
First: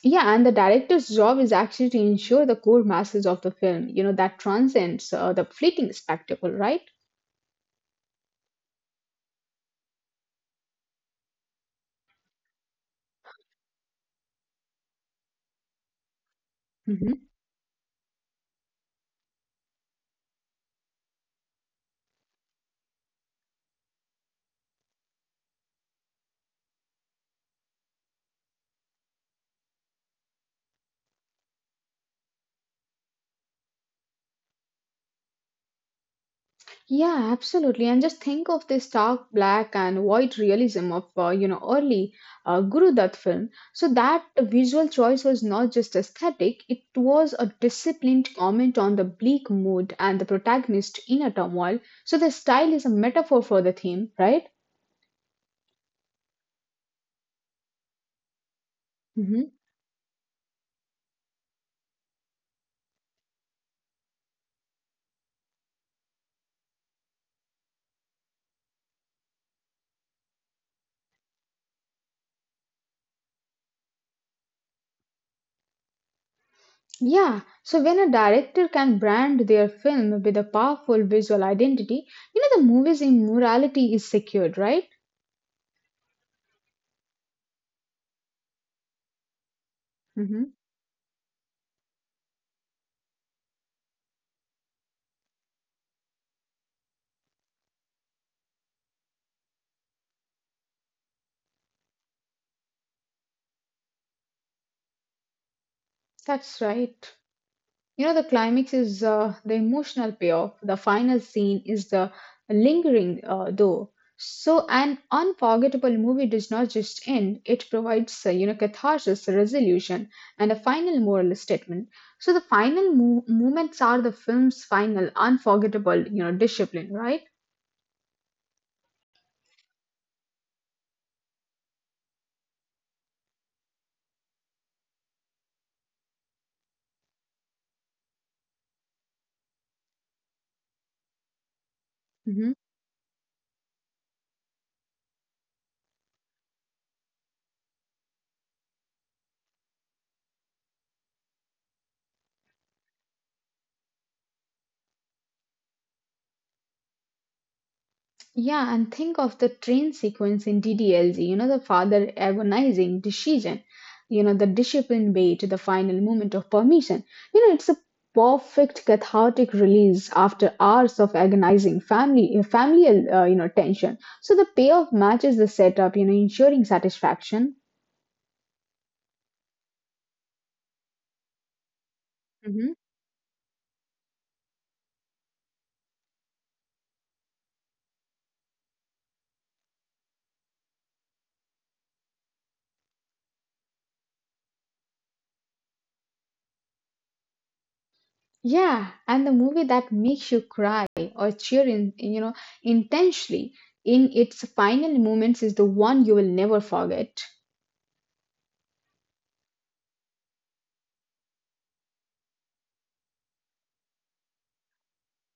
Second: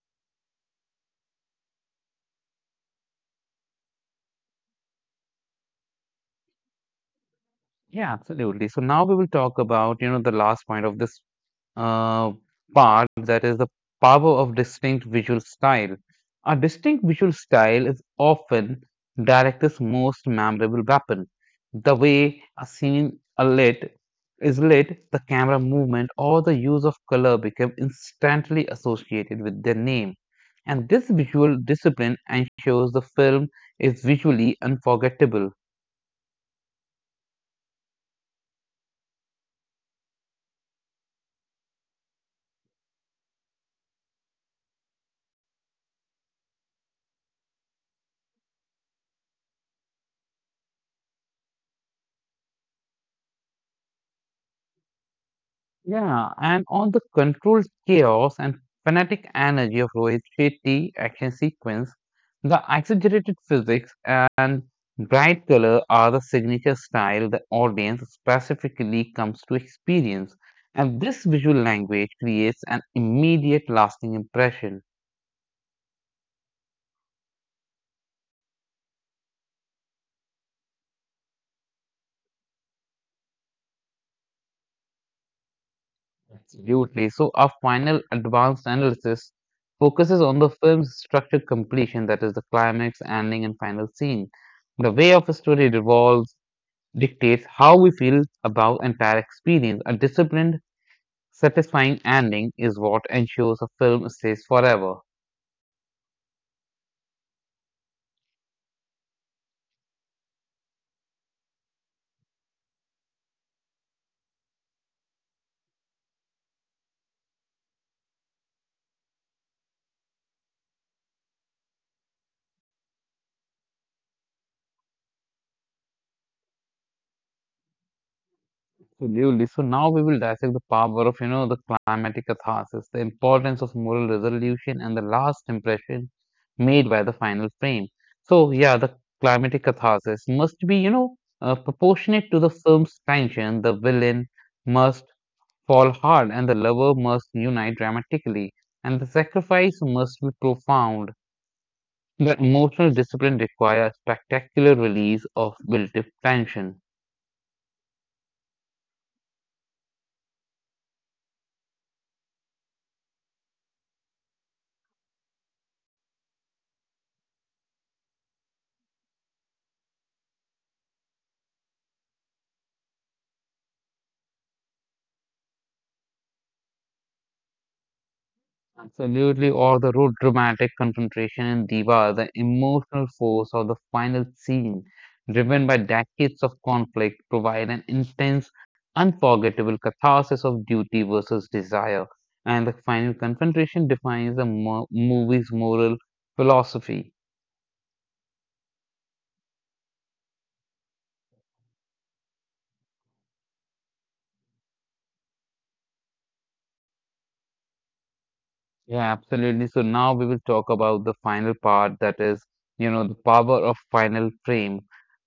Speaker 2: Yeah, and the director's job is actually to ensure the core message of the film, you know, that transcends the fleeting spectacle, right?
Speaker 1: Yeah, absolutely. So now we will talk about the last point of this uh, part that is the power of distinct visual style. A distinct
Speaker 2: Mhm.
Speaker 1: visual style is often director's most memorable weapon. The way a scene are lit is lit, the camera movement or the use of color become instantly associated with their name. And this visual discipline ensures the film is visually unforgettable.
Speaker 2: Yeah, absolutely. And just think of the stark black and white realism of you know early Guru Dutt film. So that visual choice was not just aesthetic; it was a disciplined comment on the bleak mood and the protagonist's inner turmoil. So the style is a metaphor for the theme, right?
Speaker 1: Yeah, and on the controlled chaos and frenetic
Speaker 2: hmm
Speaker 1: energy of Rohit Shetty action sequence, the exaggerated physics and bright color are the signature style the audience specifically comes to experience, and this visual language creates an immediate lasting impression.
Speaker 2: Yeah. So when a director can brand their film with a powerful visual identity, you know the movie's immorality is secured, right?
Speaker 1: Absolutely. So our final advanced analysis focuses on
Speaker 2: hmm
Speaker 1: the film's structured completion, that is the climax, ending, and final scene. The way of a story revolves dictates how we feel about entire experience. A disciplined, satisfying ending is what ensures a film stays forever.
Speaker 2: That's right. You know, the climax is the emotional payoff. The final scene is the lingering though. So, an unforgettable movie does not just end, it provides, you know, catharsis, resolution, and a final moral statement. So, the final moments are the film's final unforgettable, you know, discipline, right?
Speaker 1: Absolutely. So now we will dissect the power of the climatic catharsis, the importance of moral resolution, and the last impression made by the final frame. So yeah, the climatic catharsis must be proportionate to the
Speaker 2: Mhm.
Speaker 1: film's tension. The villain must fall hard, and the lover must unite dramatically, and the sacrifice must be profound. The emotional discipline requires spectacular release of built-up tension.
Speaker 2: Yeah, and think of the train sequence in DDLZ. You know, the father agonizing decision, you know, the disciplined way to the final moment of permission. You know, it's a perfect cathartic release after hours of agonizing family, familial, you know, tension. So the payoff matches the setup, you know, ensuring satisfaction.
Speaker 1: Absolutely, or the road dramatic confrontation, in Diva, the
Speaker 2: hmm
Speaker 1: emotional force of the final scene, driven by decades of conflict, provide an intense, unforgettable catharsis of duty versus desire, and the final confrontation defines the movie's moral philosophy.
Speaker 2: Yeah, and the movie that makes you cry or cheer in, you know, intensely in its final moments is the one you will never forget.
Speaker 1: Yeah, absolutely. So now we will talk about the final part that is, the power of final frame.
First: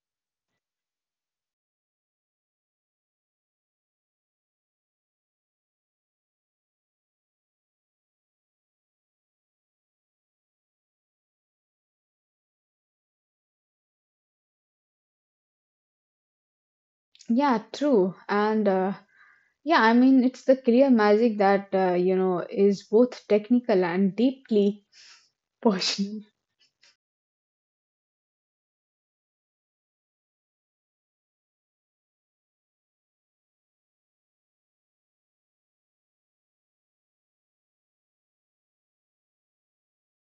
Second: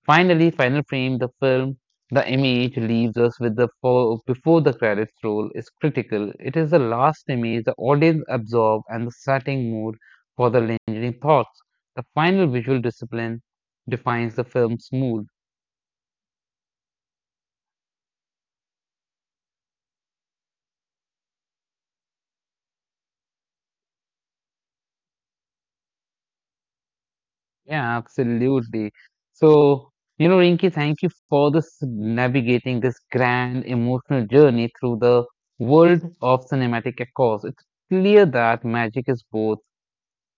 Speaker 1: Finally, final frame, the film, the image leaves us with the fo before the credits roll is critical. It is the last image the audience absorb and the setting mood for the lingering thoughts. The final visual discipline defines the film's mood.
Speaker 2: Yeah, true. And yeah, I mean, it's the career magic that, you know, is both technical and deeply personal.
Speaker 1: Yeah, absolutely. So, Rinki, thank you for this navigating this grand emotional journey through the world of cinematic echoes. It's clear that magic is both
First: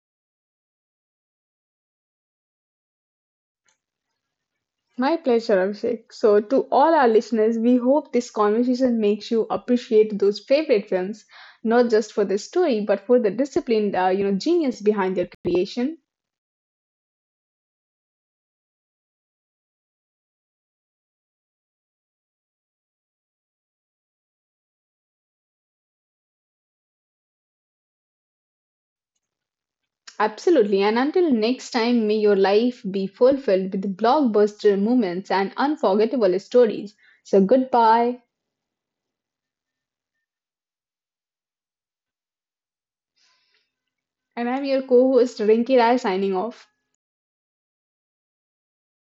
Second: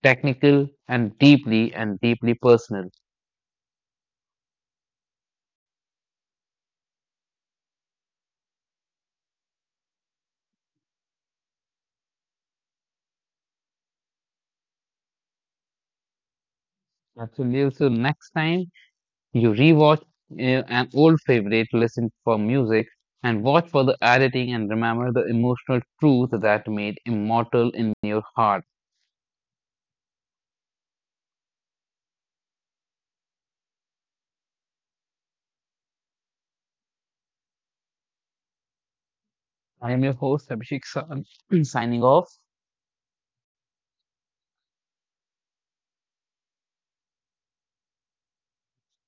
Speaker 1: technical and deeply personal.
Speaker 2: My pleasure, Abhishek. So, to all our listeners, we hope this conversation makes you appreciate those favorite films, not just for the story, but for the disciplined, you know, genius behind their creation.
Speaker 1: Absolutely. So next time you rewatch uh, an old favorite, listen for music and watch for the editing and remember the emotional truth that made immortal in your heart.
Speaker 2: Absolutely. And until next time, may your life be fulfilled with blockbuster moments and unforgettable stories. So, goodbye.
Speaker 1: I am your host, Abhishek San, signing off.
Speaker 2: And I'm your co host Rinki Rai signing off.